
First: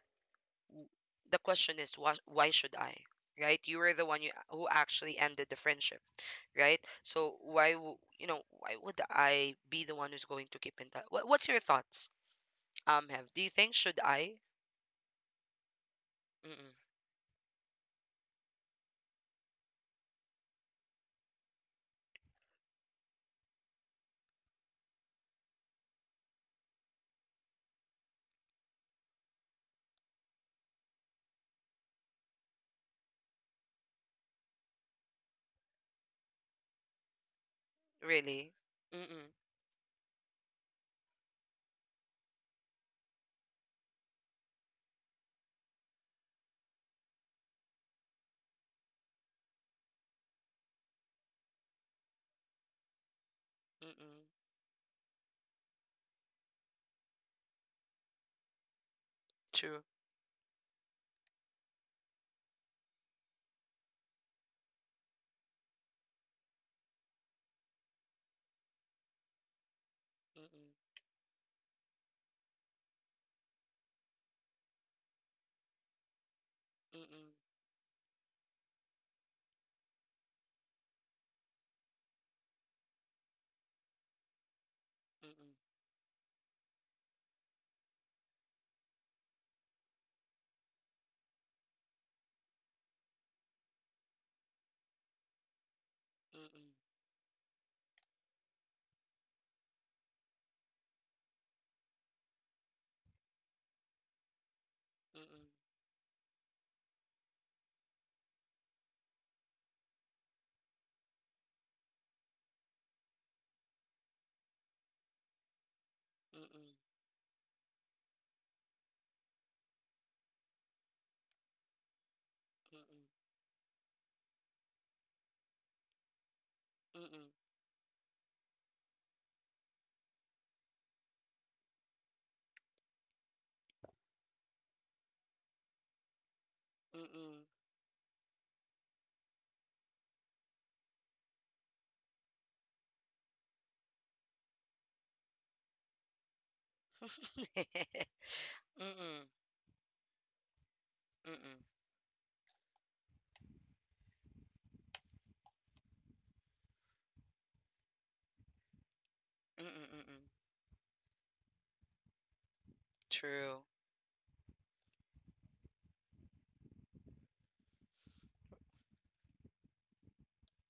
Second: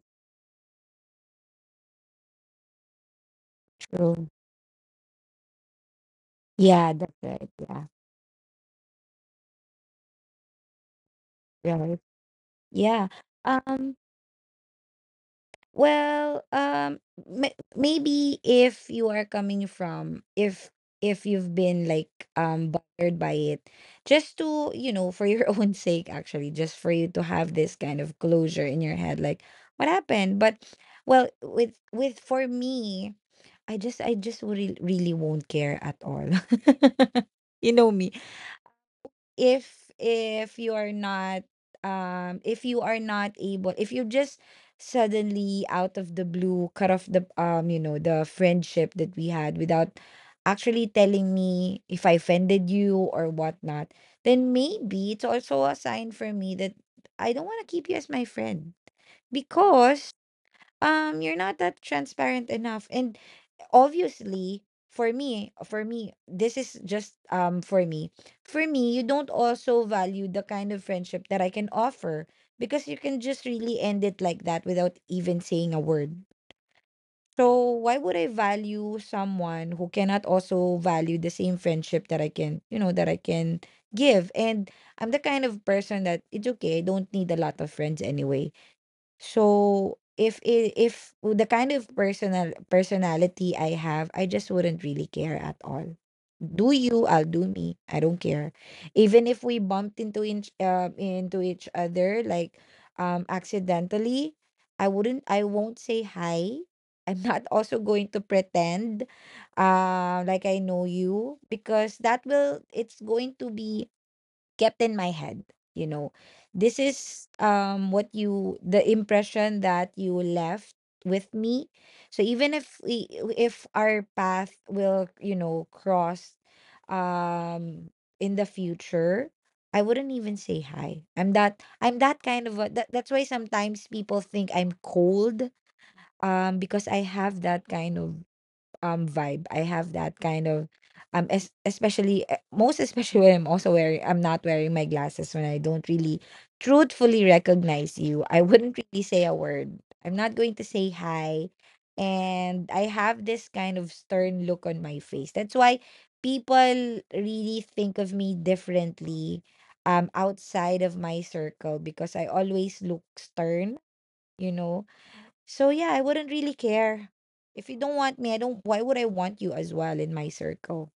w- the question is why should I, right? You were the one,
true.
who actually ended the friendship, right?
Yeah, that's
So
right.
you know, why would I be the one who's going to keep in touch? What's your
Yeah, right.
thoughts?
Yeah.
Have, do you think
Um,
should I?
well,
Mm-mm.
m maybe if you are coming from, if you've been like bothered by it, just to, you know, for your (laughs) own sake, actually, just for you to have this kind of closure in your head, like what happened? But well, with for me, I just really, really won't care at all. (laughs) You know me.
Really? Mm-mm.
If if you are not, if you are not able, if you just suddenly out of the blue cut off the you know, the friendship that we had without actually telling me if I offended you or whatnot,
Mm-mm.
then maybe it's also a sign for me that I don't want to keep you as my friend,
True.
because you're not that transparent enough, and obviously for me this is just, for me, you don't also value the kind of
Mm-mm.
friendship that I can offer, because you can just really end it like that without even saying a word.
Mm-mm.
So why would I value someone who cannot also value the same friendship that I can, you know, that I can give? And I'm the kind of
Mm-mm.
person that it's okay, I don't need a lot of friends anyway. So if the kind of personality I have, I just wouldn't really care at all. Do
Mm-mm.
you? I'll do me. I don't care. Even if we bumped into each other like, accidentally, I wouldn't. I
Mm-mm.
won't say hi. (laughs) I'm not also going to pretend, like I know you, because that will. It's going to be kept in my head, you know. This is what you the impression that you left with me. So even if our path will, you know, cross
mm mm, mm mm,
um in the future, I wouldn't even say hi. I'm that kind of a, that's why sometimes people think I'm cold, because I
mm mm, mm
have
mm,
that
mm
kind of vibe. I have that kind of, es- especially eh, most especially (laughs) when I'm not wearing my glasses, when I don't really truthfully recognize you, I wouldn't really
mm, mm
say a
mm, mm
word. I'm not going to say hi.
mm,
And I have this kind of stern look on my face. That's why people really think of me differently
mm mm,
outside of my circle because I always look
(laughs)
stern,
true.
you know so yeah, I wouldn't really care. If you don't want me, I don't why would I want you as well in my circle?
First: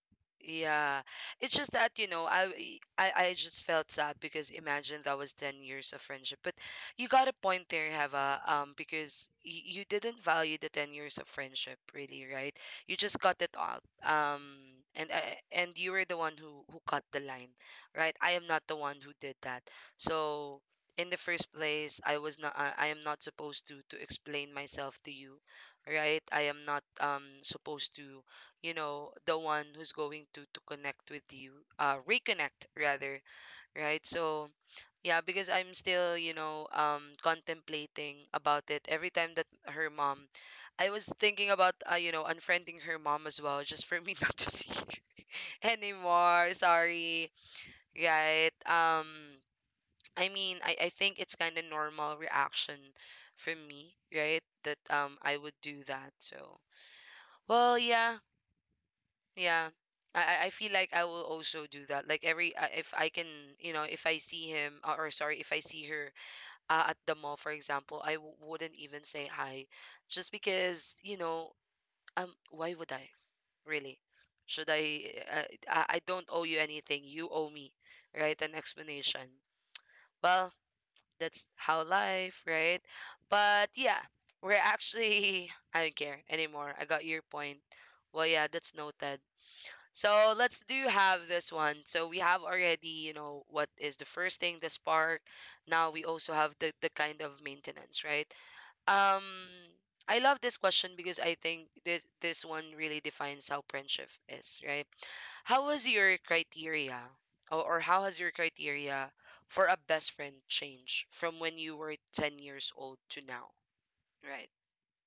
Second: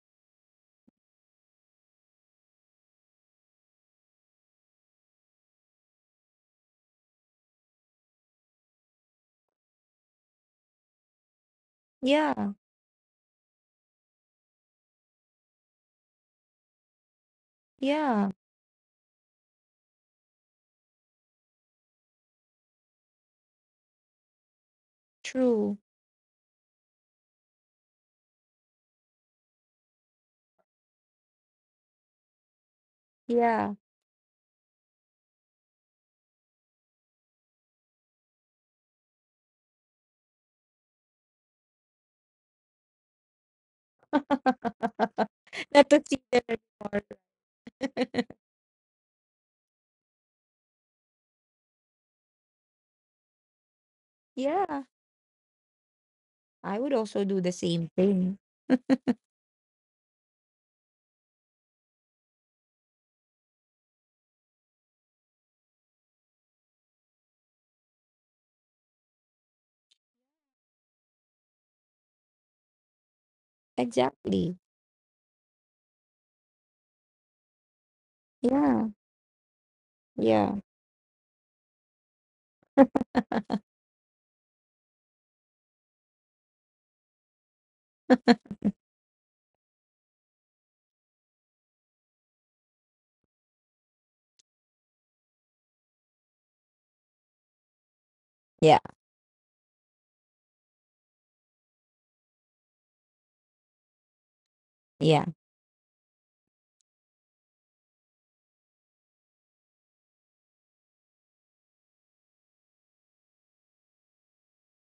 Yeah, it's just that, you know, I, e, I I just felt sad because imagine that was 10 years of friendship. But you got a point there, Heva, because y you didn't value the 10 years of friendship, really, right?
Yeah.
You just cut it out. And and you were the one who cut the line, right? I
Yeah.
am not the one who did that. So in the first place, I am not supposed to explain myself to you,
True.
right? I am not supposed to, you know, the one who's going to connect with you, reconnect rather,
Yeah.
right? So yeah, because I'm still, you know, contemplating about it. Every time that her mom, I was thinking about, you know, unfriending her mom as well just for me (laughs) not to
(laughs)
see her
Not to see them
anymore.
anymore.
Sorry,
(laughs)
right? I mean, I think it's kind of normal reaction from me, right? That
Yeah.
I would do that. So
I would also do the
well
same
yeah.
thing.
Yeah. I feel like I will also do that. Like every if I can, you know, if I see him, or sorry, if I see her, at the mall, for example, I w wouldn't even say hi, just because, you know, why would I, really?
Exactly.
Should I? I don't owe you anything. You owe me, right? An
Yeah.
explanation. Well,
Yeah.
that's how life, right? But yeah, we're actually (laughs) I don't care anymore. I got your point. Well, yeah, that's noted. So let's do have this one. So we have already, you know, what is the first thing, the spark. Now we also have the kind of maintenance, right?
Yeah.
Um, I love this question because I think this one really defines how friendship is, right?
Yeah.
How was your criteria or how has your criteria for a best friend changed from when you were 10 years old to now, right?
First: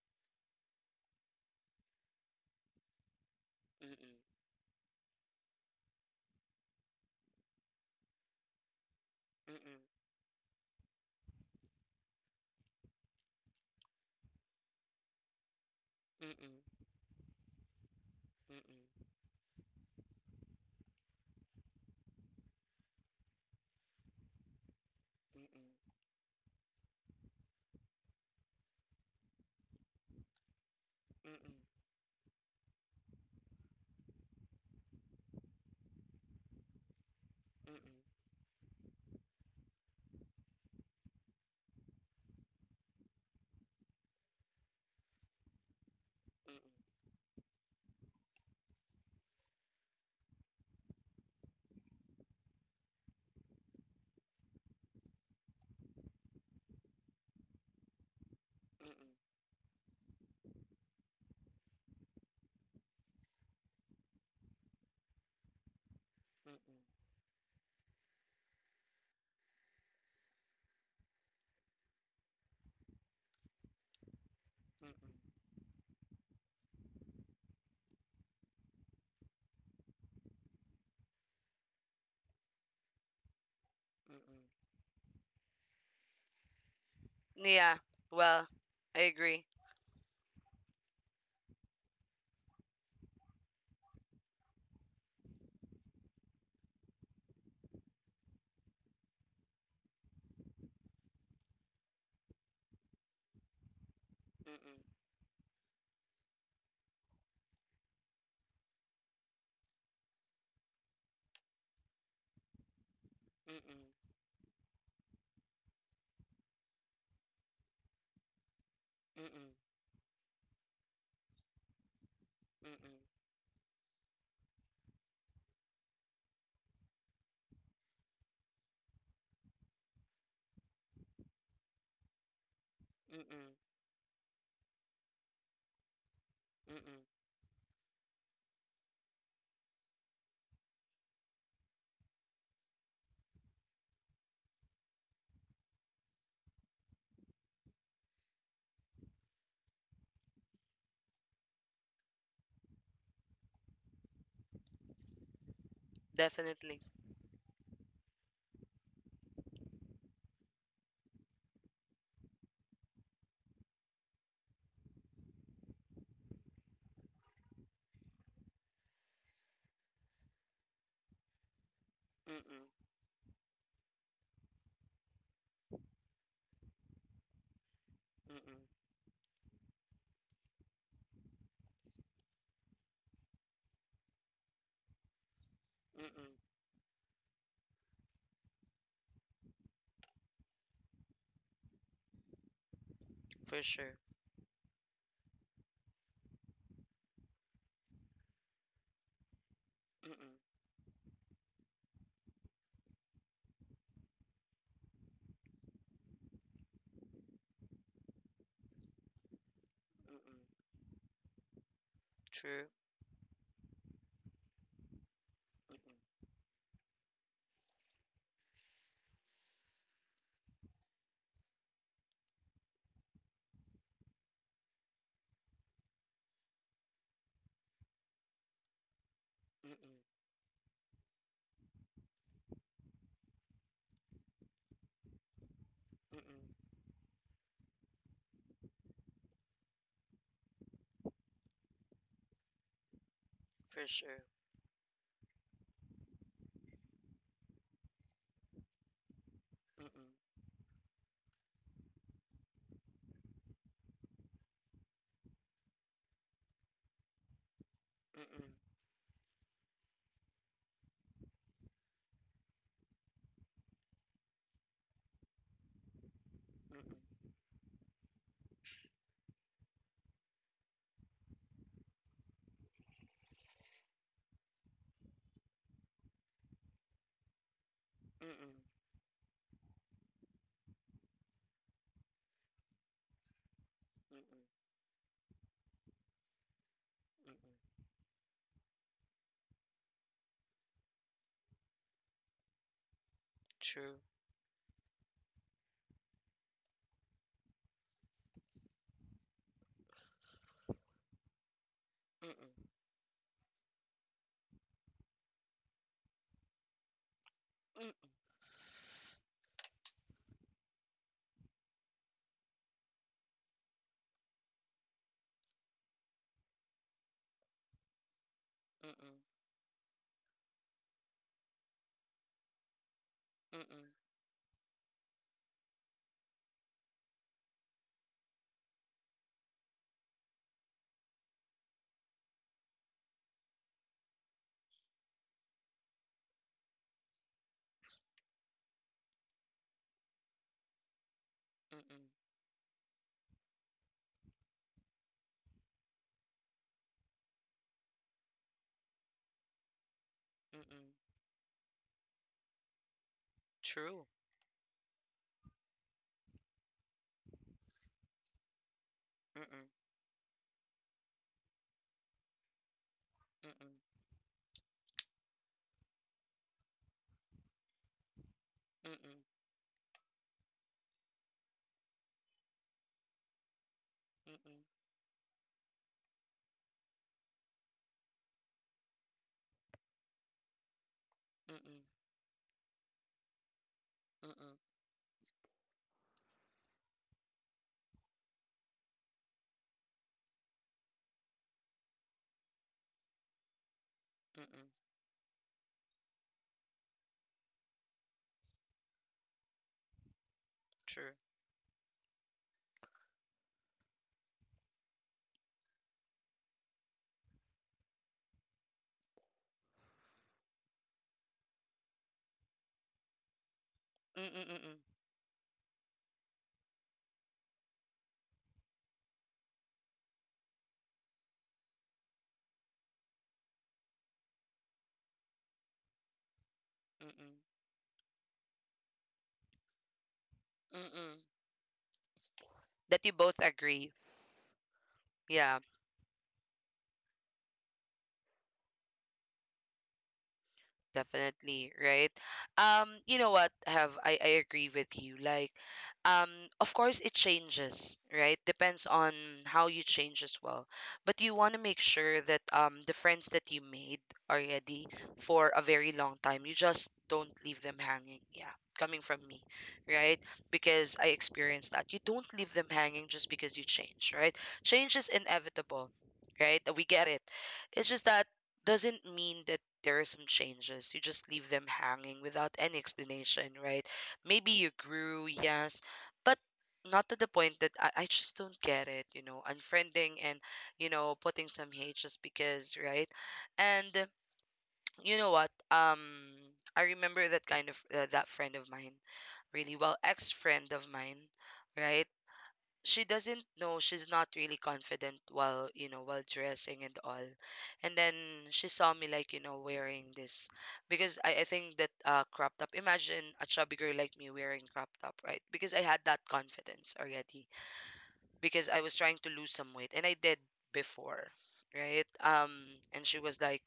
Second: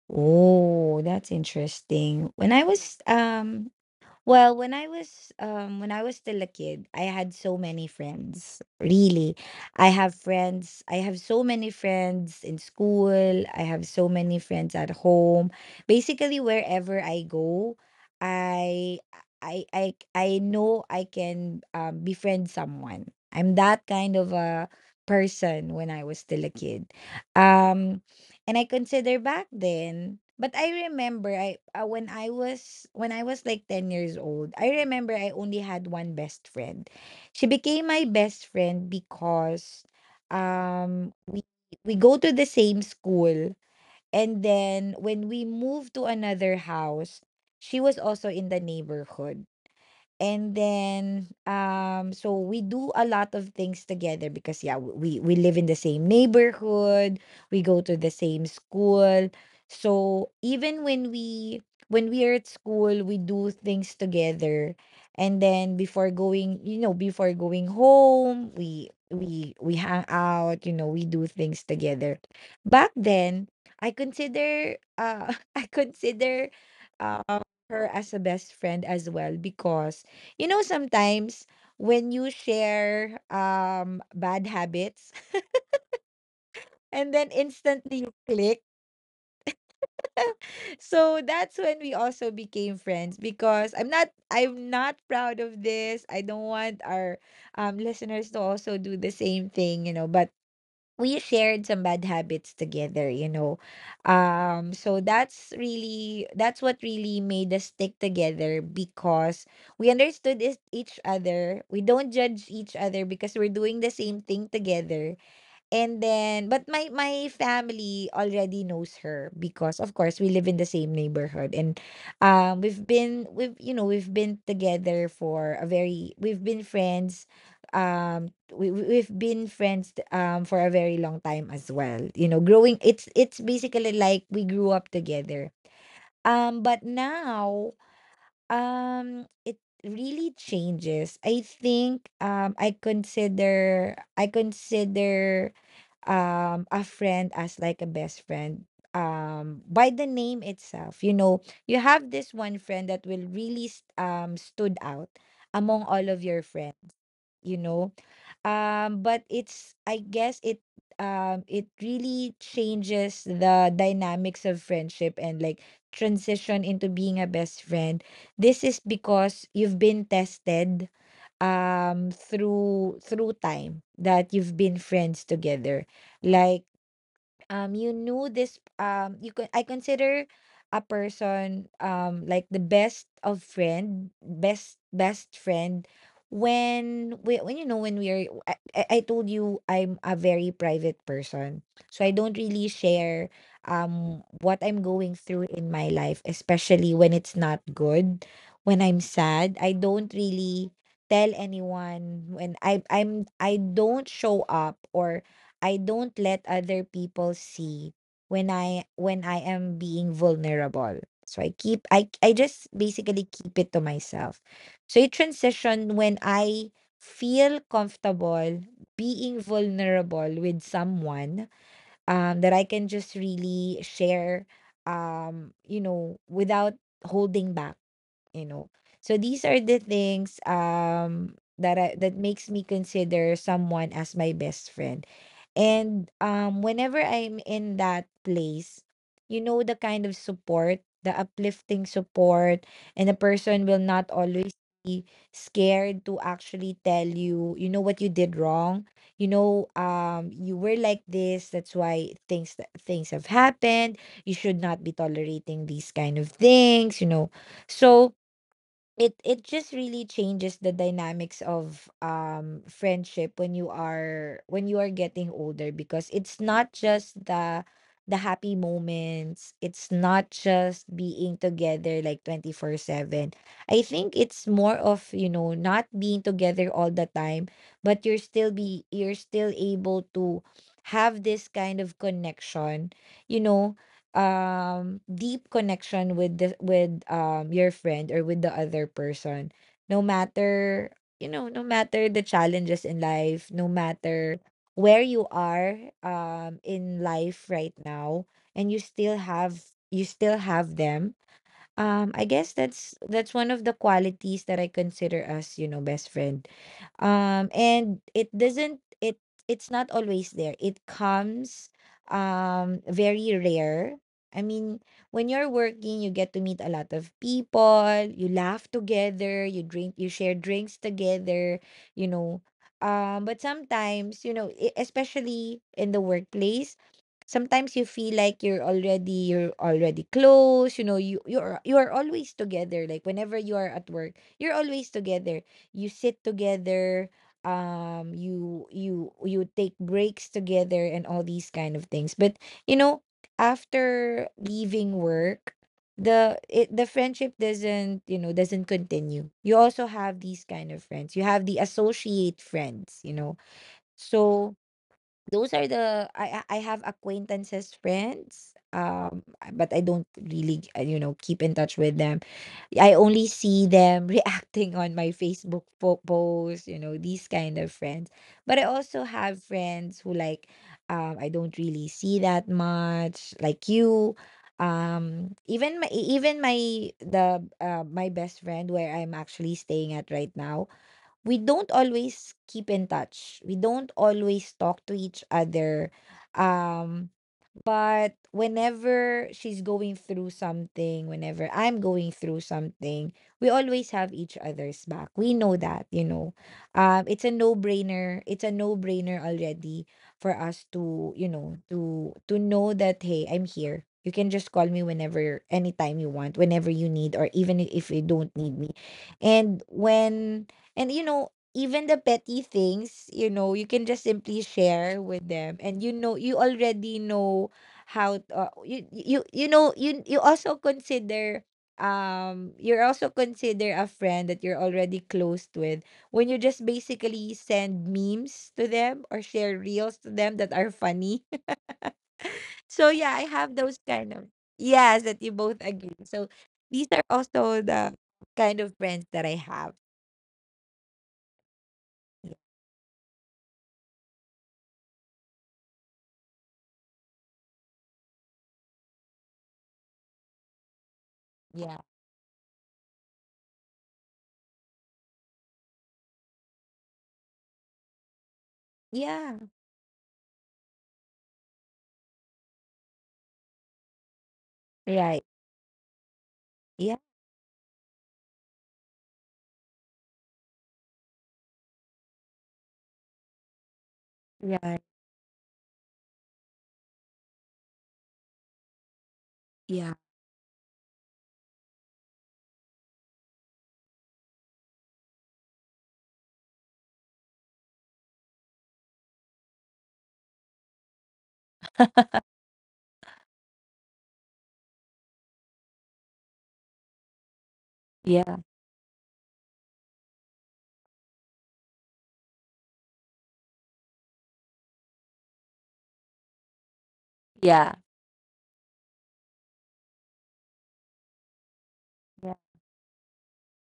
Oh, that's interesting. When I was
Mm-mm,
Well, when I was when I was still a kid, I had so many friends. Really.
mm-mm,
I have friends. I have so many friends in school. I have so many friends at home. Basically
mm-mm,
wherever I go, I
mm-mm,
I know I can befriend someone. I'm that kind of a
mm-mm,
person when I was still a kid. Um and I consider back then. But I remember
mm-mm, mm-mm,
I when I was like 10 years old, I remember I only had one best friend. She
mm-mm,
became
mm-mm.
my best friend because um we we go to the same school, and then when we moved to another house, she was also in the neighborhood. And then um, so we do a lot of things together because yeah, we live in the same neighborhood, we go to the same school.
Mm-mm.
So even when we are at school, we do things together. And then before
Mm-mm.
going, you know, before going home, we hang out, you know, we do things together. Back then, I consider
Mm-mm.
(laughs) I consider uh her as a best friend as well because you know, sometimes when you share
Mm-mm.
bad habits (laughs) and then
Yeah.
instantly you
Well,
click.
I agree.
So that's when we also became friends because I'm not proud of this. I don't want our listeners to also do the same thing, you know, but we shared some bad habits together, you know. So
Mm-mm.
that's really that's what really made us stick together because we understood each other. We don't judge each other because we're doing
Mm-mm.
the same thing together. And then but my family already knows her
Mm-mm.
because of course we live in the same neighborhood, and we've been
Mm-mm.
we've you know we've been together for a very we've been friends we've been friends for a very long time as well, you know, growing it's
Mm-mm.
basically like we grew up together but
Mm-mm.
now. It really changes. I think I consider a friend as like a best friend by the name itself, you know, you have this one friend that will really stood out among all of your
Definitely.
friends, you know. Um, but it's I guess it it really changes the dynamics of friendship and like transition into being a best friend this is because you've been tested
Mm-mm.
through time that you've been friends together like you knew this
Mm-mm.
you could I consider a person like the best of friend best best friend
Mm-mm.
when we when you know when we are I told you I'm a very private person, so I don't really share
For sure.
what I'm going through in my life especially when it's not good. When I'm sad I don't
Mm-mm.
really tell anyone when I don't show up, or I don't let other people see when I am being
Mm-mm.
vulnerable. So I just
True.
basically keep it to myself. So it transition when
Mm-mm.
I feel comfortable being vulnerable with someone that I can just really share you know without holding back, you know. So these are the
Mm-mm.
things that makes me consider someone as my best friend. And,
Mm-mm.
whenever I'm in that place, you know, the kind of support, the uplifting support, and a person will
For
not
sure.
always be scared to actually tell you, you know, what you did wrong. You know,
Mm-mm.
you were like this. That's why things have happened. You should not be tolerating these kind of things. You know, so
Mm-mm.
it just really changes the dynamics of friendship when you are getting older because it's not
Mm-mm.
just the happy moments, it's not just being together like 24/7. I think it's more of you know not being together all the time, but
Mm-mm.
you're still able to have this kind of connection, you know,
Mm-mm.
deep connection with the with your
Mm-mm.
friend or with the other person no matter you know no matter the challenges in life, no
True.
matter where you are in life right now, and you still have them. Um, I guess
Mm-mm.
that's one of the qualities that I consider as, you know, best friend. And
Mm.
it's not always there. It comes very rare. I mean, when you're working, you get to meet a lot of people, you laugh
Mm-mm.
together, you drink, you share drinks together, you know. But
Mm-mm.
sometimes, you know, especially in the workplace, sometimes you feel like you're already close, you know, you are always together, like whenever you are at work you're always together, you sit together, you take breaks together and all these kind of things,
Mm-mm.
but you know after leaving work the friendship doesn't you know doesn't continue. You also have these kind of
Mm-mm.
friends, you have the associate friends, you know.
True.
So those are the I have acquaintances, friends, but
Mm-mm.
I don't really you know, keep in touch with them. I only see them
Mm-mm.
(laughs) reacting on my Facebook posts, you know, these kind of friends. But I also
Mm-mm.
have friends who like I don't really see that much, like you.
Mm-mm.
Even my the my best friend where I'm actually staying at right now. We don't
Mm-mm.
always keep in touch. We don't always
Mm-mm.
talk to each other. Um, But whenever she's going through something, whenever I'm going through something, we always have each other's
Mm-mm.
back. We know that, you know. It's a no-brainer. It's a no-brainer already for us to,
True.
you know, to know that hey, I'm here. You can just call me whenever, anytime you want, whenever you need, or even if you don't need me. And when and you know, even the petty things, you know, you can just
Mm,
simply
mm, mm.
share with them. And you know, you already know how you also consider a friend that you're already close with when you just
Mm,
basically
mm.
send memes to them or share reels to them that are
Mm, mm.
funny. (laughs) So yeah,
That
I
you both
have those
agree.
kind of, yes, that you both
Yeah.
agree. So these are also the kind of friends that I have.
Definitely, right?
Y-
You know what, have, I agree with you. Like, um, of course it changes, right? Depends on how you change as well. But you want to
yeah,
make sure that the friends that you made already for a very long time, you just don't leave them hanging. Yeah, coming from
yeah,
me, right? Because I experienced that. You don't leave them hanging just because you change, right? Change is
right,
inevitable, right?
yeah,
We get it. It's just that doesn't mean that there are some changes. You just leave them hanging without any explanation, right? Maybe you
yeah,
grew, yes, but not to the point that I just don't get it, you know,
yeah,
unfriending and, you know, putting some hate just because, right? And you know what? I remember that kind of that friend of mine really well, ex friend of mine, right? She doesn't know, she's not really confident while, you know, while dressing and all. And then
yeah,
she saw me like, you know, wearing this, because I think that crop top. Imagine a chubby girl like me wearing crop top, right? Because I had that confidence already,
yeah,
because I was trying to lose some weight and I did before, right?
yeah,
And she was like,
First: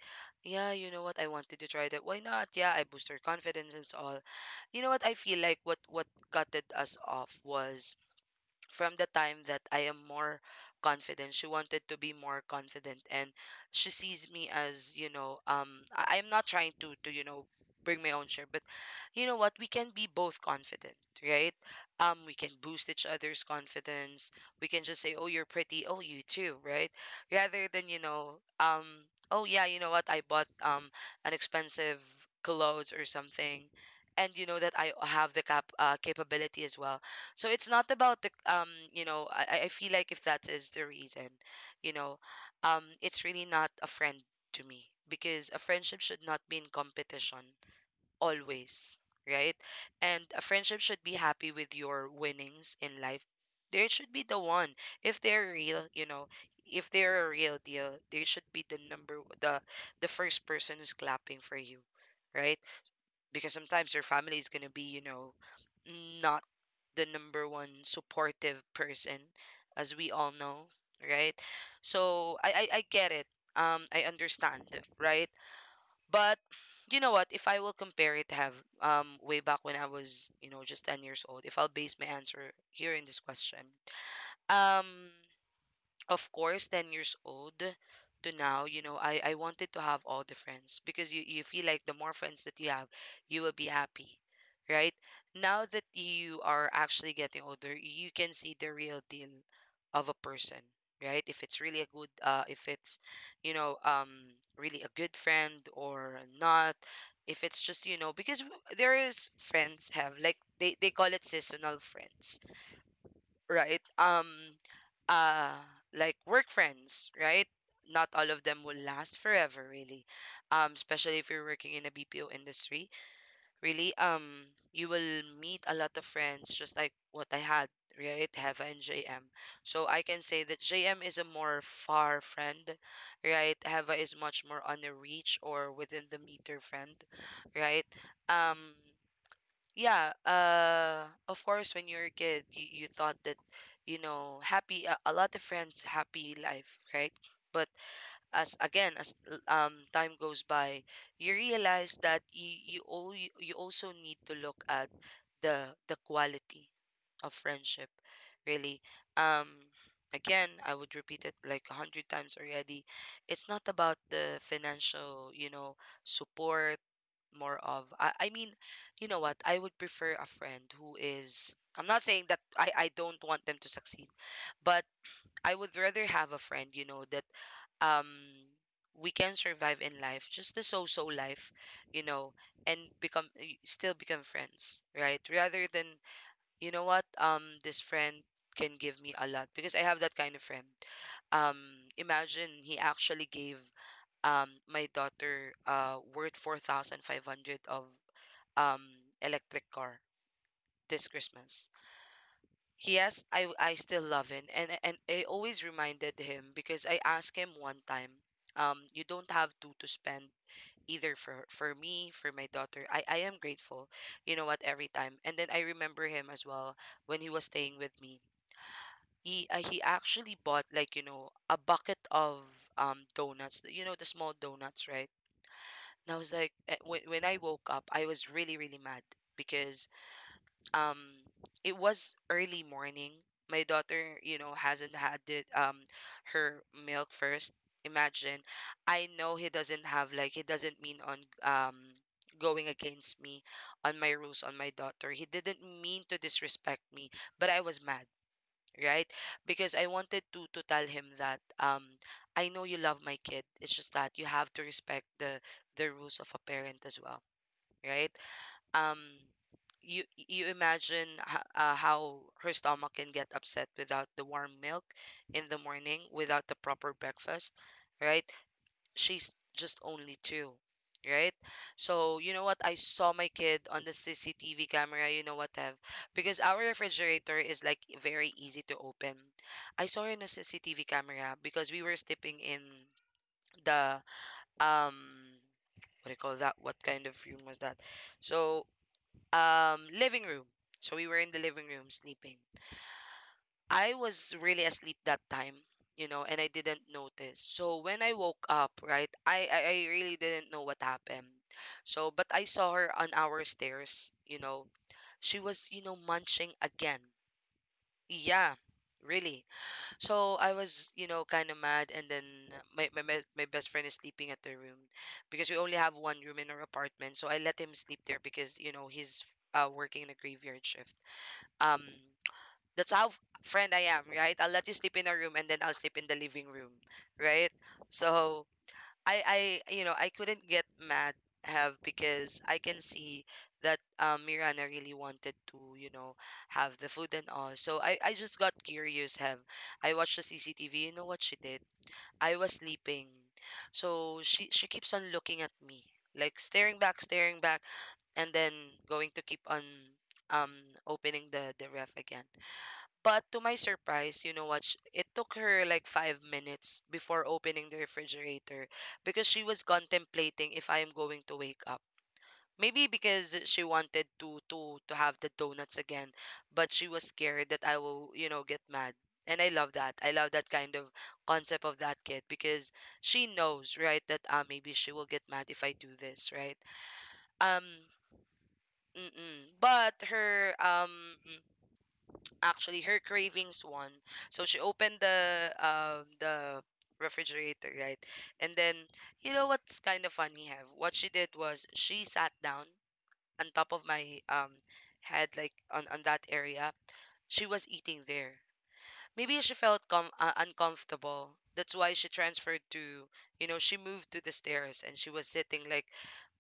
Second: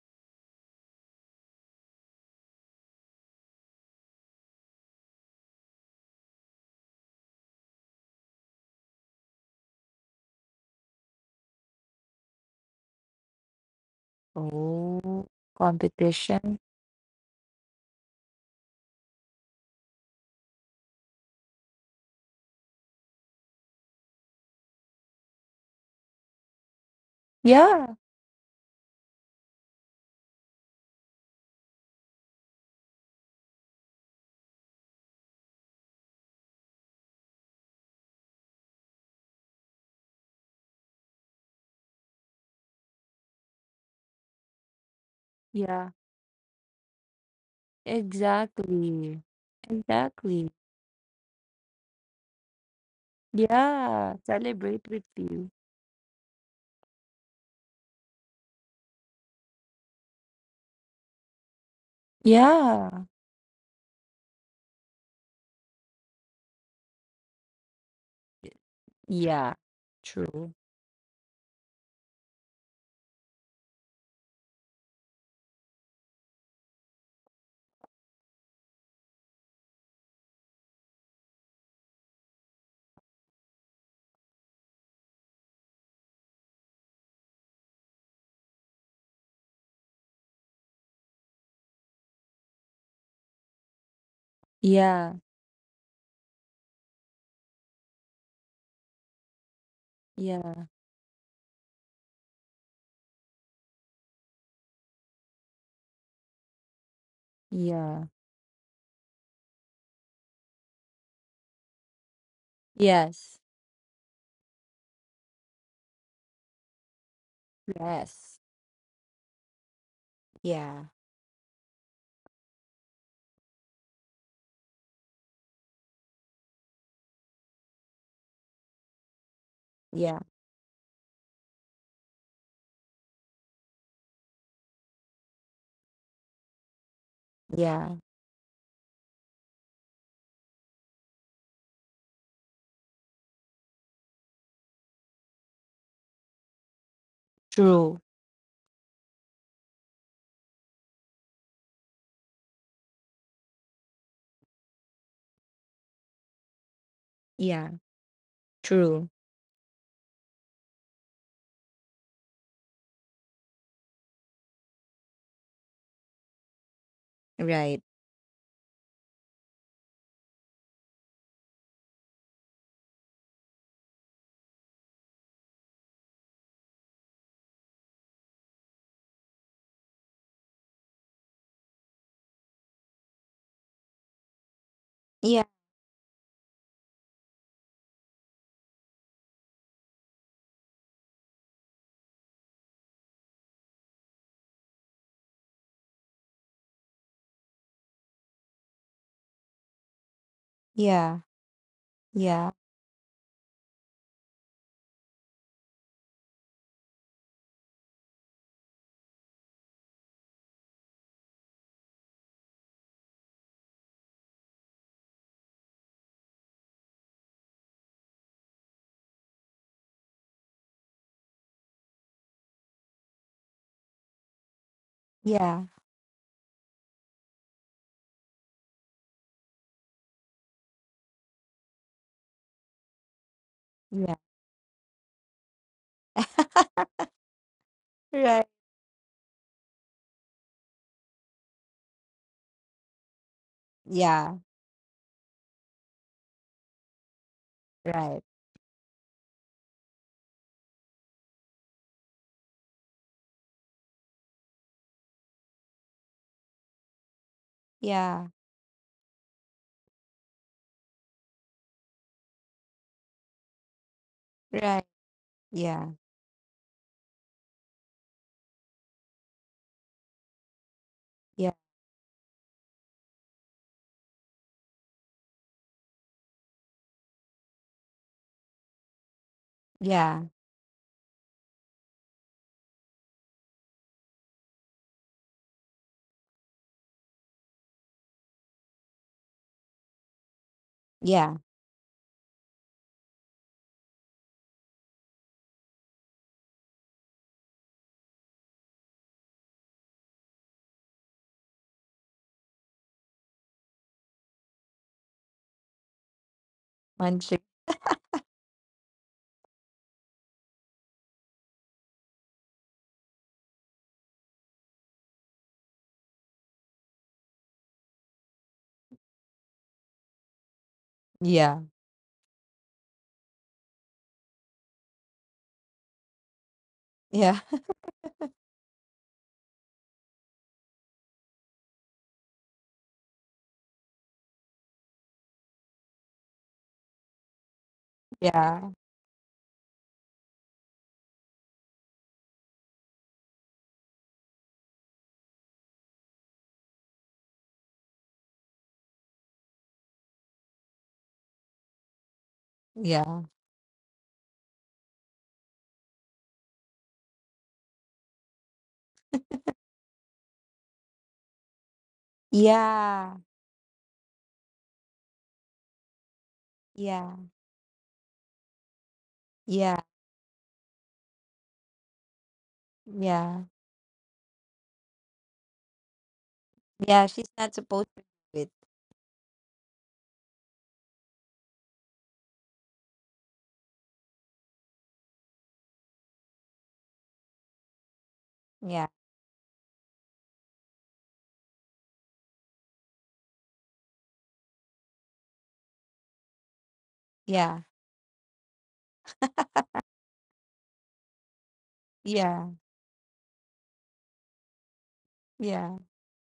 yeah, you know what, I wanted to try that, why not. Yeah, I boost her confidence and all. You know what, I feel like what gutted us off was from the time that I am more confident, she wanted to be more confident, and she sees me as, you
oh,
know, I am not
competition,
trying to you know, bring my own share, but you know what, we can be both confident, right? We can boost each other's confidence. We can just say, "Oh, you're pretty. Oh, you too," right? Rather than,
yeah.
you know, oh yeah, you know what, I bought an expensive clothes or something. And you know that I have the capability as well. So it's not about the you know, I feel like if that is the reason, you know, it's really not a friend to me because a
Yeah,
friendship should not be in competition always,
exactly.
right? And a
Exactly.
friendship should be happy with your winnings in life. There should
Yeah,
be the one.
celebrate with
If they're
you.
real, you know, if they're a real deal, they should be the number the first person who's clapping for you, right?
Yeah.
Because sometimes your family is going to be, you know, not the number 1 supportive person,
Yeah.
as we all
True.
know, right? So I get it. I understand, right? But you know what? If I will compare it, have way back when I was, you know, just 10 years old, if I'll base my answer here in this question, um, of course 10 years old to now, you know, I wanted to have all the friends because you feel like the more friends that you have, you will be happy. Right,
Yeah.
now that you are actually getting older, you can see the real deal of a person,
Yeah.
right? If it's really a good if it's, you know, really a good friend or not. If it's just, you
Yeah.
know, because there is friends have like they call it seasonal friends,
Yes.
right? Uh, like work friends, right? Not all
Yes.
of them will last forever, really.
Yeah.
Especially if you're working in the BPO industry, really. You will meet a lot of friends, just like what I had, right? Heva and JM. So I can
Yeah.
say that JM is a more far friend, right? Heva is much more on the reach or within the meter friend, right?
Yeah.
Um yeah, of course when you're a kid, you thought that, you know, happy a lot of friends, happy life, right? But
True.
as, again, as time goes by, you realize that you, all, you also need to look at the quality of
Yeah.
friendship, really.
True.
um Again, I would repeat it like 100 times already, it's not about the financial, you know, support. More of,
Right.
I mean, you know what? I would prefer a friend who is, I'm not saying that I don't want them to succeed, but I would rather have a friend, you know, that um we can survive in life, just the so-so life, you know, and become still become friends, right?
Yeah.
Rather than, you know what, this friend can give me a lot because I have that kind of friend. Um, imagine he actually gave my daughter worth 4,500 of um electric car this
Yeah.
Christmas. Yes, I still love him, and I always reminded him because I asked him one time, you don't have to spend either for me, for my daughter. I am grateful, you know what, every time. And then I remember him as well when he was staying with me. He actually bought like, you know, a bucket of donuts, you know, the small donuts, right?
Yeah.
And I was like, when I woke up, I was really really mad because um it was early morning, my daughter, you know, hasn't had it, her milk first,
Yeah. Yeah.
imagine.
Right.
I know he doesn't have, like, he doesn't mean on going against me on my
Yeah.
rules on my daughter. He didn't mean to disrespect me, but I was mad,
Right.
right? Because I wanted to tell him that, I know you love my kid, it's just that you have to respect the rules of a parent as well, right?
Yeah.
um you, you imagine, how her stomach can get upset without the warm milk
Right.
in the
Yeah.
morning, without the proper breakfast, right? She's just only two, right?
Yeah.
So, you know what, I saw my kid on the CCTV camera, you know what have, because our refrigerator is like very easy to open. I saw her in
Yeah.
the CCTV camera because we were sleeping in the, um what do you call that, what kind of room was that, so, living room. So we were in
Yeah.
the living room sleeping. I was really asleep that time, you know, and I didn't notice. So when I woke up, right, I really didn't know what happened. So but I saw her on our stairs, you know, she was, you know, munching again.
One, two.
Yeah, really. So I was, you know, kind of mad, and then my, my best friend is sleeping at the room, because we only have 1 room in our apartment, so I let him sleep there because, you know, he's working in a graveyard shift.
Yeah.
um that's how friend I am, right? I'll let you sleep in a room and then I'll sleep in the living room,
Yeah.
right?
(laughs)
So I I, you know, I couldn't get mad have, because I can see that Mirana really wanted to, you know, have the food and all. So I just got
Yeah.
curious have. I watched the CCTV, you know what she did? I was sleeping. So she keeps on looking at me, like staring back, staring back, and then going to keep on um opening the ref again. But
Yeah.
to my surprise, you know what? It took her like 5 minutes before opening the refrigerator because she was contemplating if I am going to wake up. Maybe
Yeah,
because she wanted to have the donuts again, but she was
yeah,
scared that I will, you know, get mad. And I love
yeah,
that. I love that kind of concept of that kid because she
yeah,
knows, right, that maybe she will get mad if I do this, right?
yeah. She's not
Um,
supposed to do it.
mm-mm. But her actually her cravings won. So she opened the refrigerator, right? And then
Yeah,
you know what's kind of funny, have, what she did was she sat down on top of my head, like on that area. She
yeah,
was eating there. Maybe she felt uncomfortable. That's why she
yeah,
transferred to, you know, she moved to the stairs and she was sitting
yeah,
like,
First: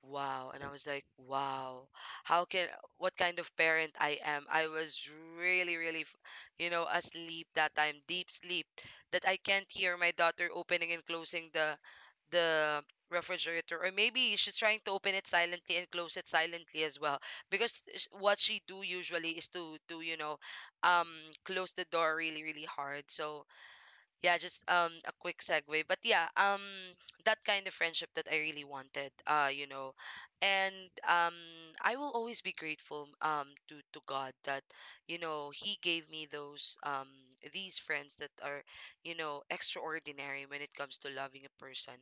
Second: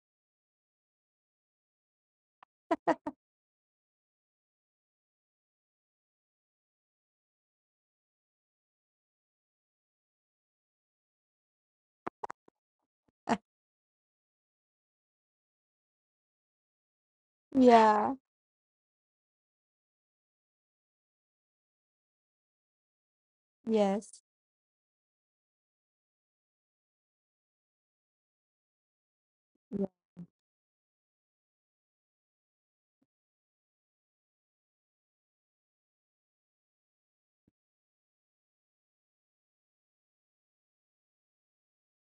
wow. And I was like, wow, how can, what kind of parent I am? I was really, really, you know, asleep that time, deep sleep, that I can't hear my daughter opening and closing the, refrigerator, or maybe she's trying to open it silently and close it silently as well, because
yeah.
what she do usually is to you know, um close the door really really hard. So
Yes.
yeah, just a quick segue. But yeah, that kind of friendship that I really wanted, you
Yeah,
know. And um I will always be grateful to God that, you know, he gave me those these friends that are, you know, extraordinary when it comes to loving a person,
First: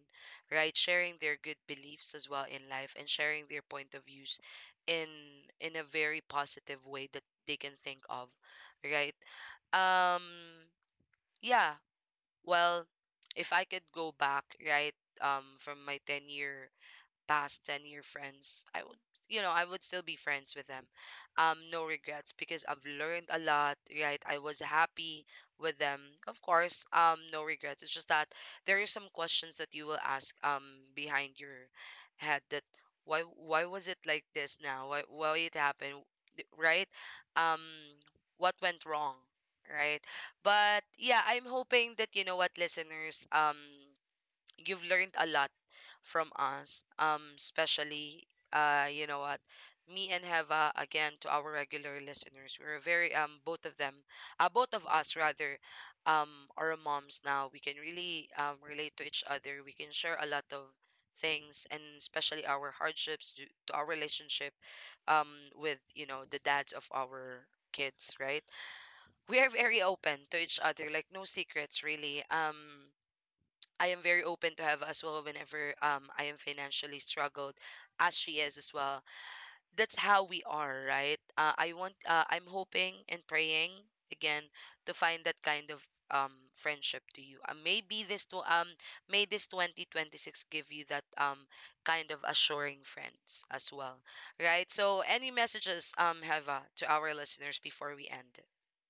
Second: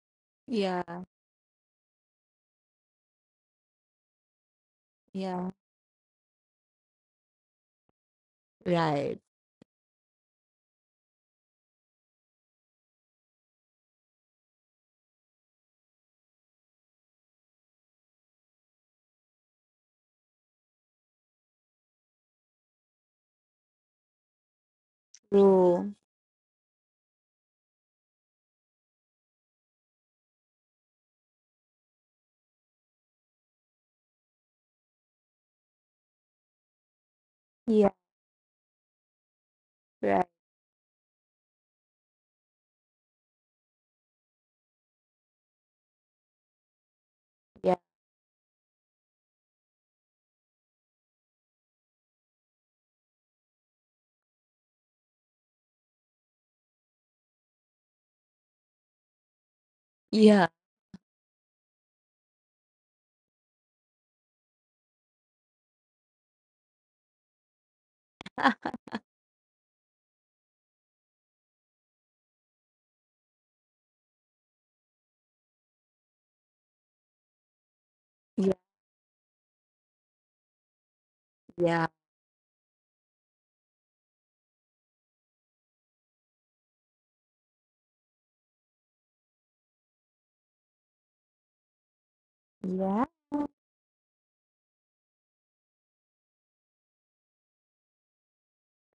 right?
yeah,
Sharing their good beliefs as well in life and sharing their point of views in
yeah.
a very positive way that they can think of, right?
Right.
um yeah well, if I could go back, right, from my 10-year past 10-year friends, I would, you know, I would still be friends with them. Um, no regrets, because I've learned a lot. Right, I was happy with
True.
them. Of course, no regrets, it's just that there is some questions that you will ask, behind your head, that why, was it like this now, why, it happened, right? um
Yeah.
what went wrong, right?
Right.
But yeah, I'm hoping that, you know what, listeners, you've learned a lot from us,
Yeah.
especially, you know what, me and Heva, again, to our regular listeners, we're very, both of them, both of us rather, um, are moms now. We can really, relate to each other. We can share a
Yeah.
lot of things, and especially our hardships to our relationship, um, with, you know, the dads of our kids, right? We are very open to each other, like no secrets really. I am very open to have as well whenever I am financially struggled, as she
Yeah.
is as well. That's how we are, right?
Yeah.
I'm hoping and praying again to find that kind of friendship to you. Maybe this to may this 2026 give you that kind of assuring
Yeah.
friends as well, right? So any messages, Heva, to our listeners before we end?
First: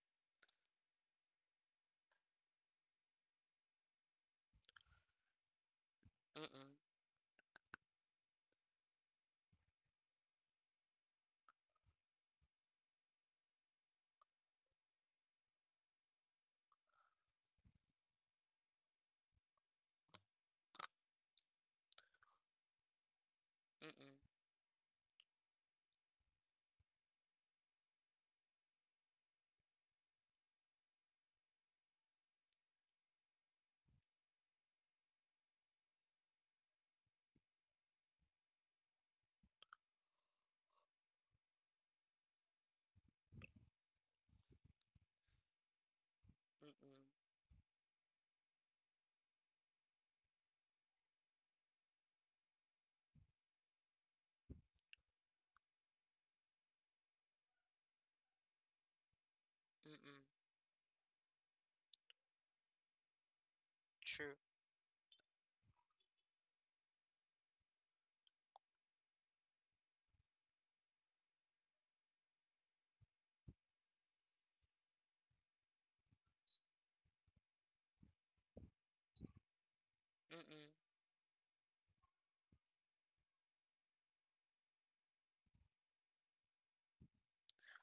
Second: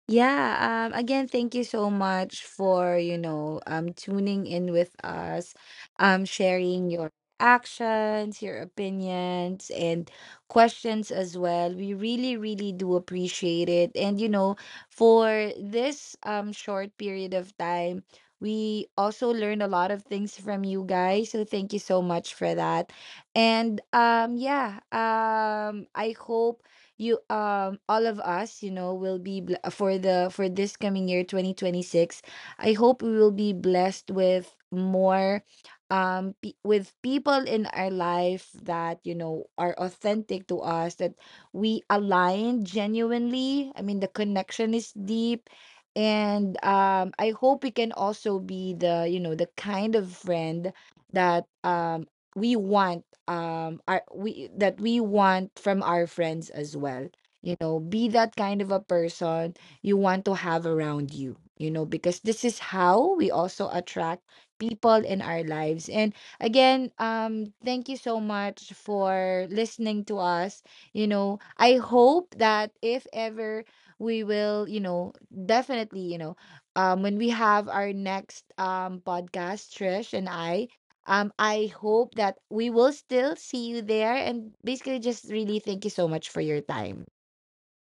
Yeah, again, thank you so much for, you know, tuning in with us,
Mm-mm,
sharing your actions, your opinions, and questions as well. We really, really do appreciate it. And, you know, for this short period of time, we also learned a lot of things from you guys. So thank you so much for that. And
mm-mm,
yeah, I hope you all of us you know will be for the for this coming year 2026. I hope we will be blessed with more with people in our life that you know are authentic to us, that we align genuinely, I mean the connection is deep. And
mm-mm,
I hope we can also be the you know the kind of friend that we want are we that we want from our friends as well, you know, be that kind of a person you want
mm-mm,
to have around you, you know, because this is how we also attract
true.
people in our lives. And again, um, thank you so much for listening to us, you know. I hope that if ever we will you know definitely you know when we have our next podcast, Trish and I,
Mm-mm.
I hope that we will still see you there. And basically, just really thank you so much for your time.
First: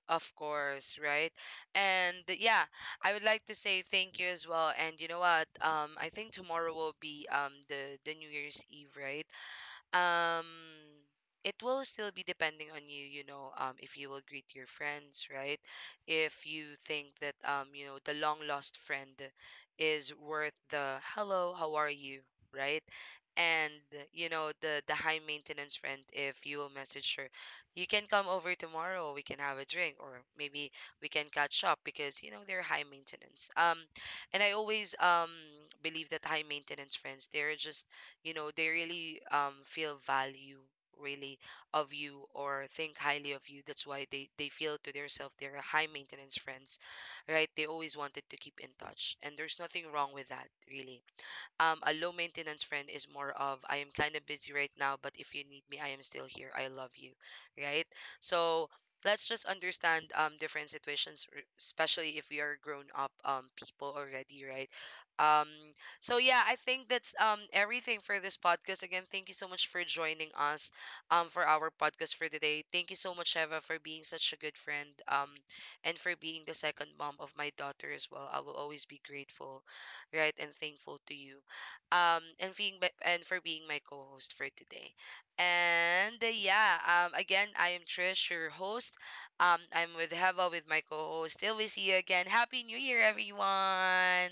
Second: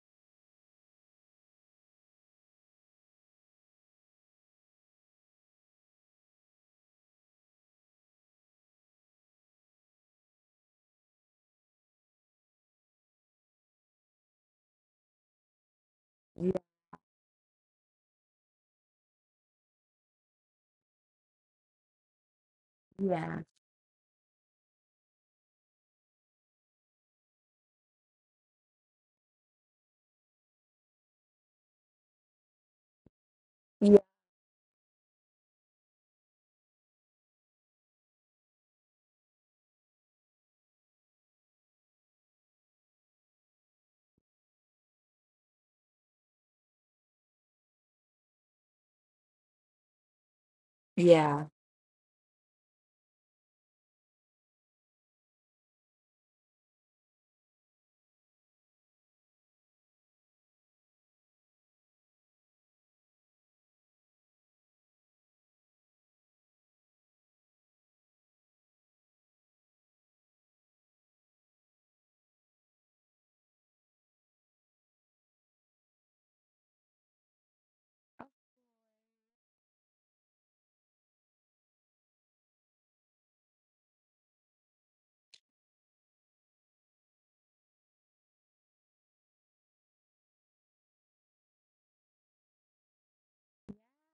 Of course, right? And yeah, I would like to say thank you as well. And you know what? I think tomorrow will be the New Year's Eve, right? Um, it will still be depending on you, you know, if you will greet your friends, right? If you think that, you know, the long lost friend is worth the hello, how are you, right?
Yeah.
And you know the high maintenance friend, if you will message her, you can come over tomorrow, we can have a drink, or maybe we can catch up because, you know, they're high maintenance.
Yeah.
And I always, believe that high maintenance friends, they're just, you know, they really, feel value, really, of you, or think highly of you, that's why they feel to themselves they're high maintenance friends, right? They always wanted to keep in touch, and there's nothing wrong with that, really.
Yeah.
Um, a low maintenance friend is more of, I am kind of busy right now, but if you need me, I am still here. I love you, right? So let's just understand different situations, especially if we are grown up people already, right? Um, so yeah, I think that's everything for this podcast. Again, thank you so much for joining us for our podcast for today. Thank you so much, Eva, for being such a good friend and for being the second mom of my daughter as well. I will always be grateful, right, and thankful to you and for being my co-host for today. And yeah, again, I am Trish, your host. Um, I'm with Heva with my co-host. Till we see you again. Happy New Year, everyone.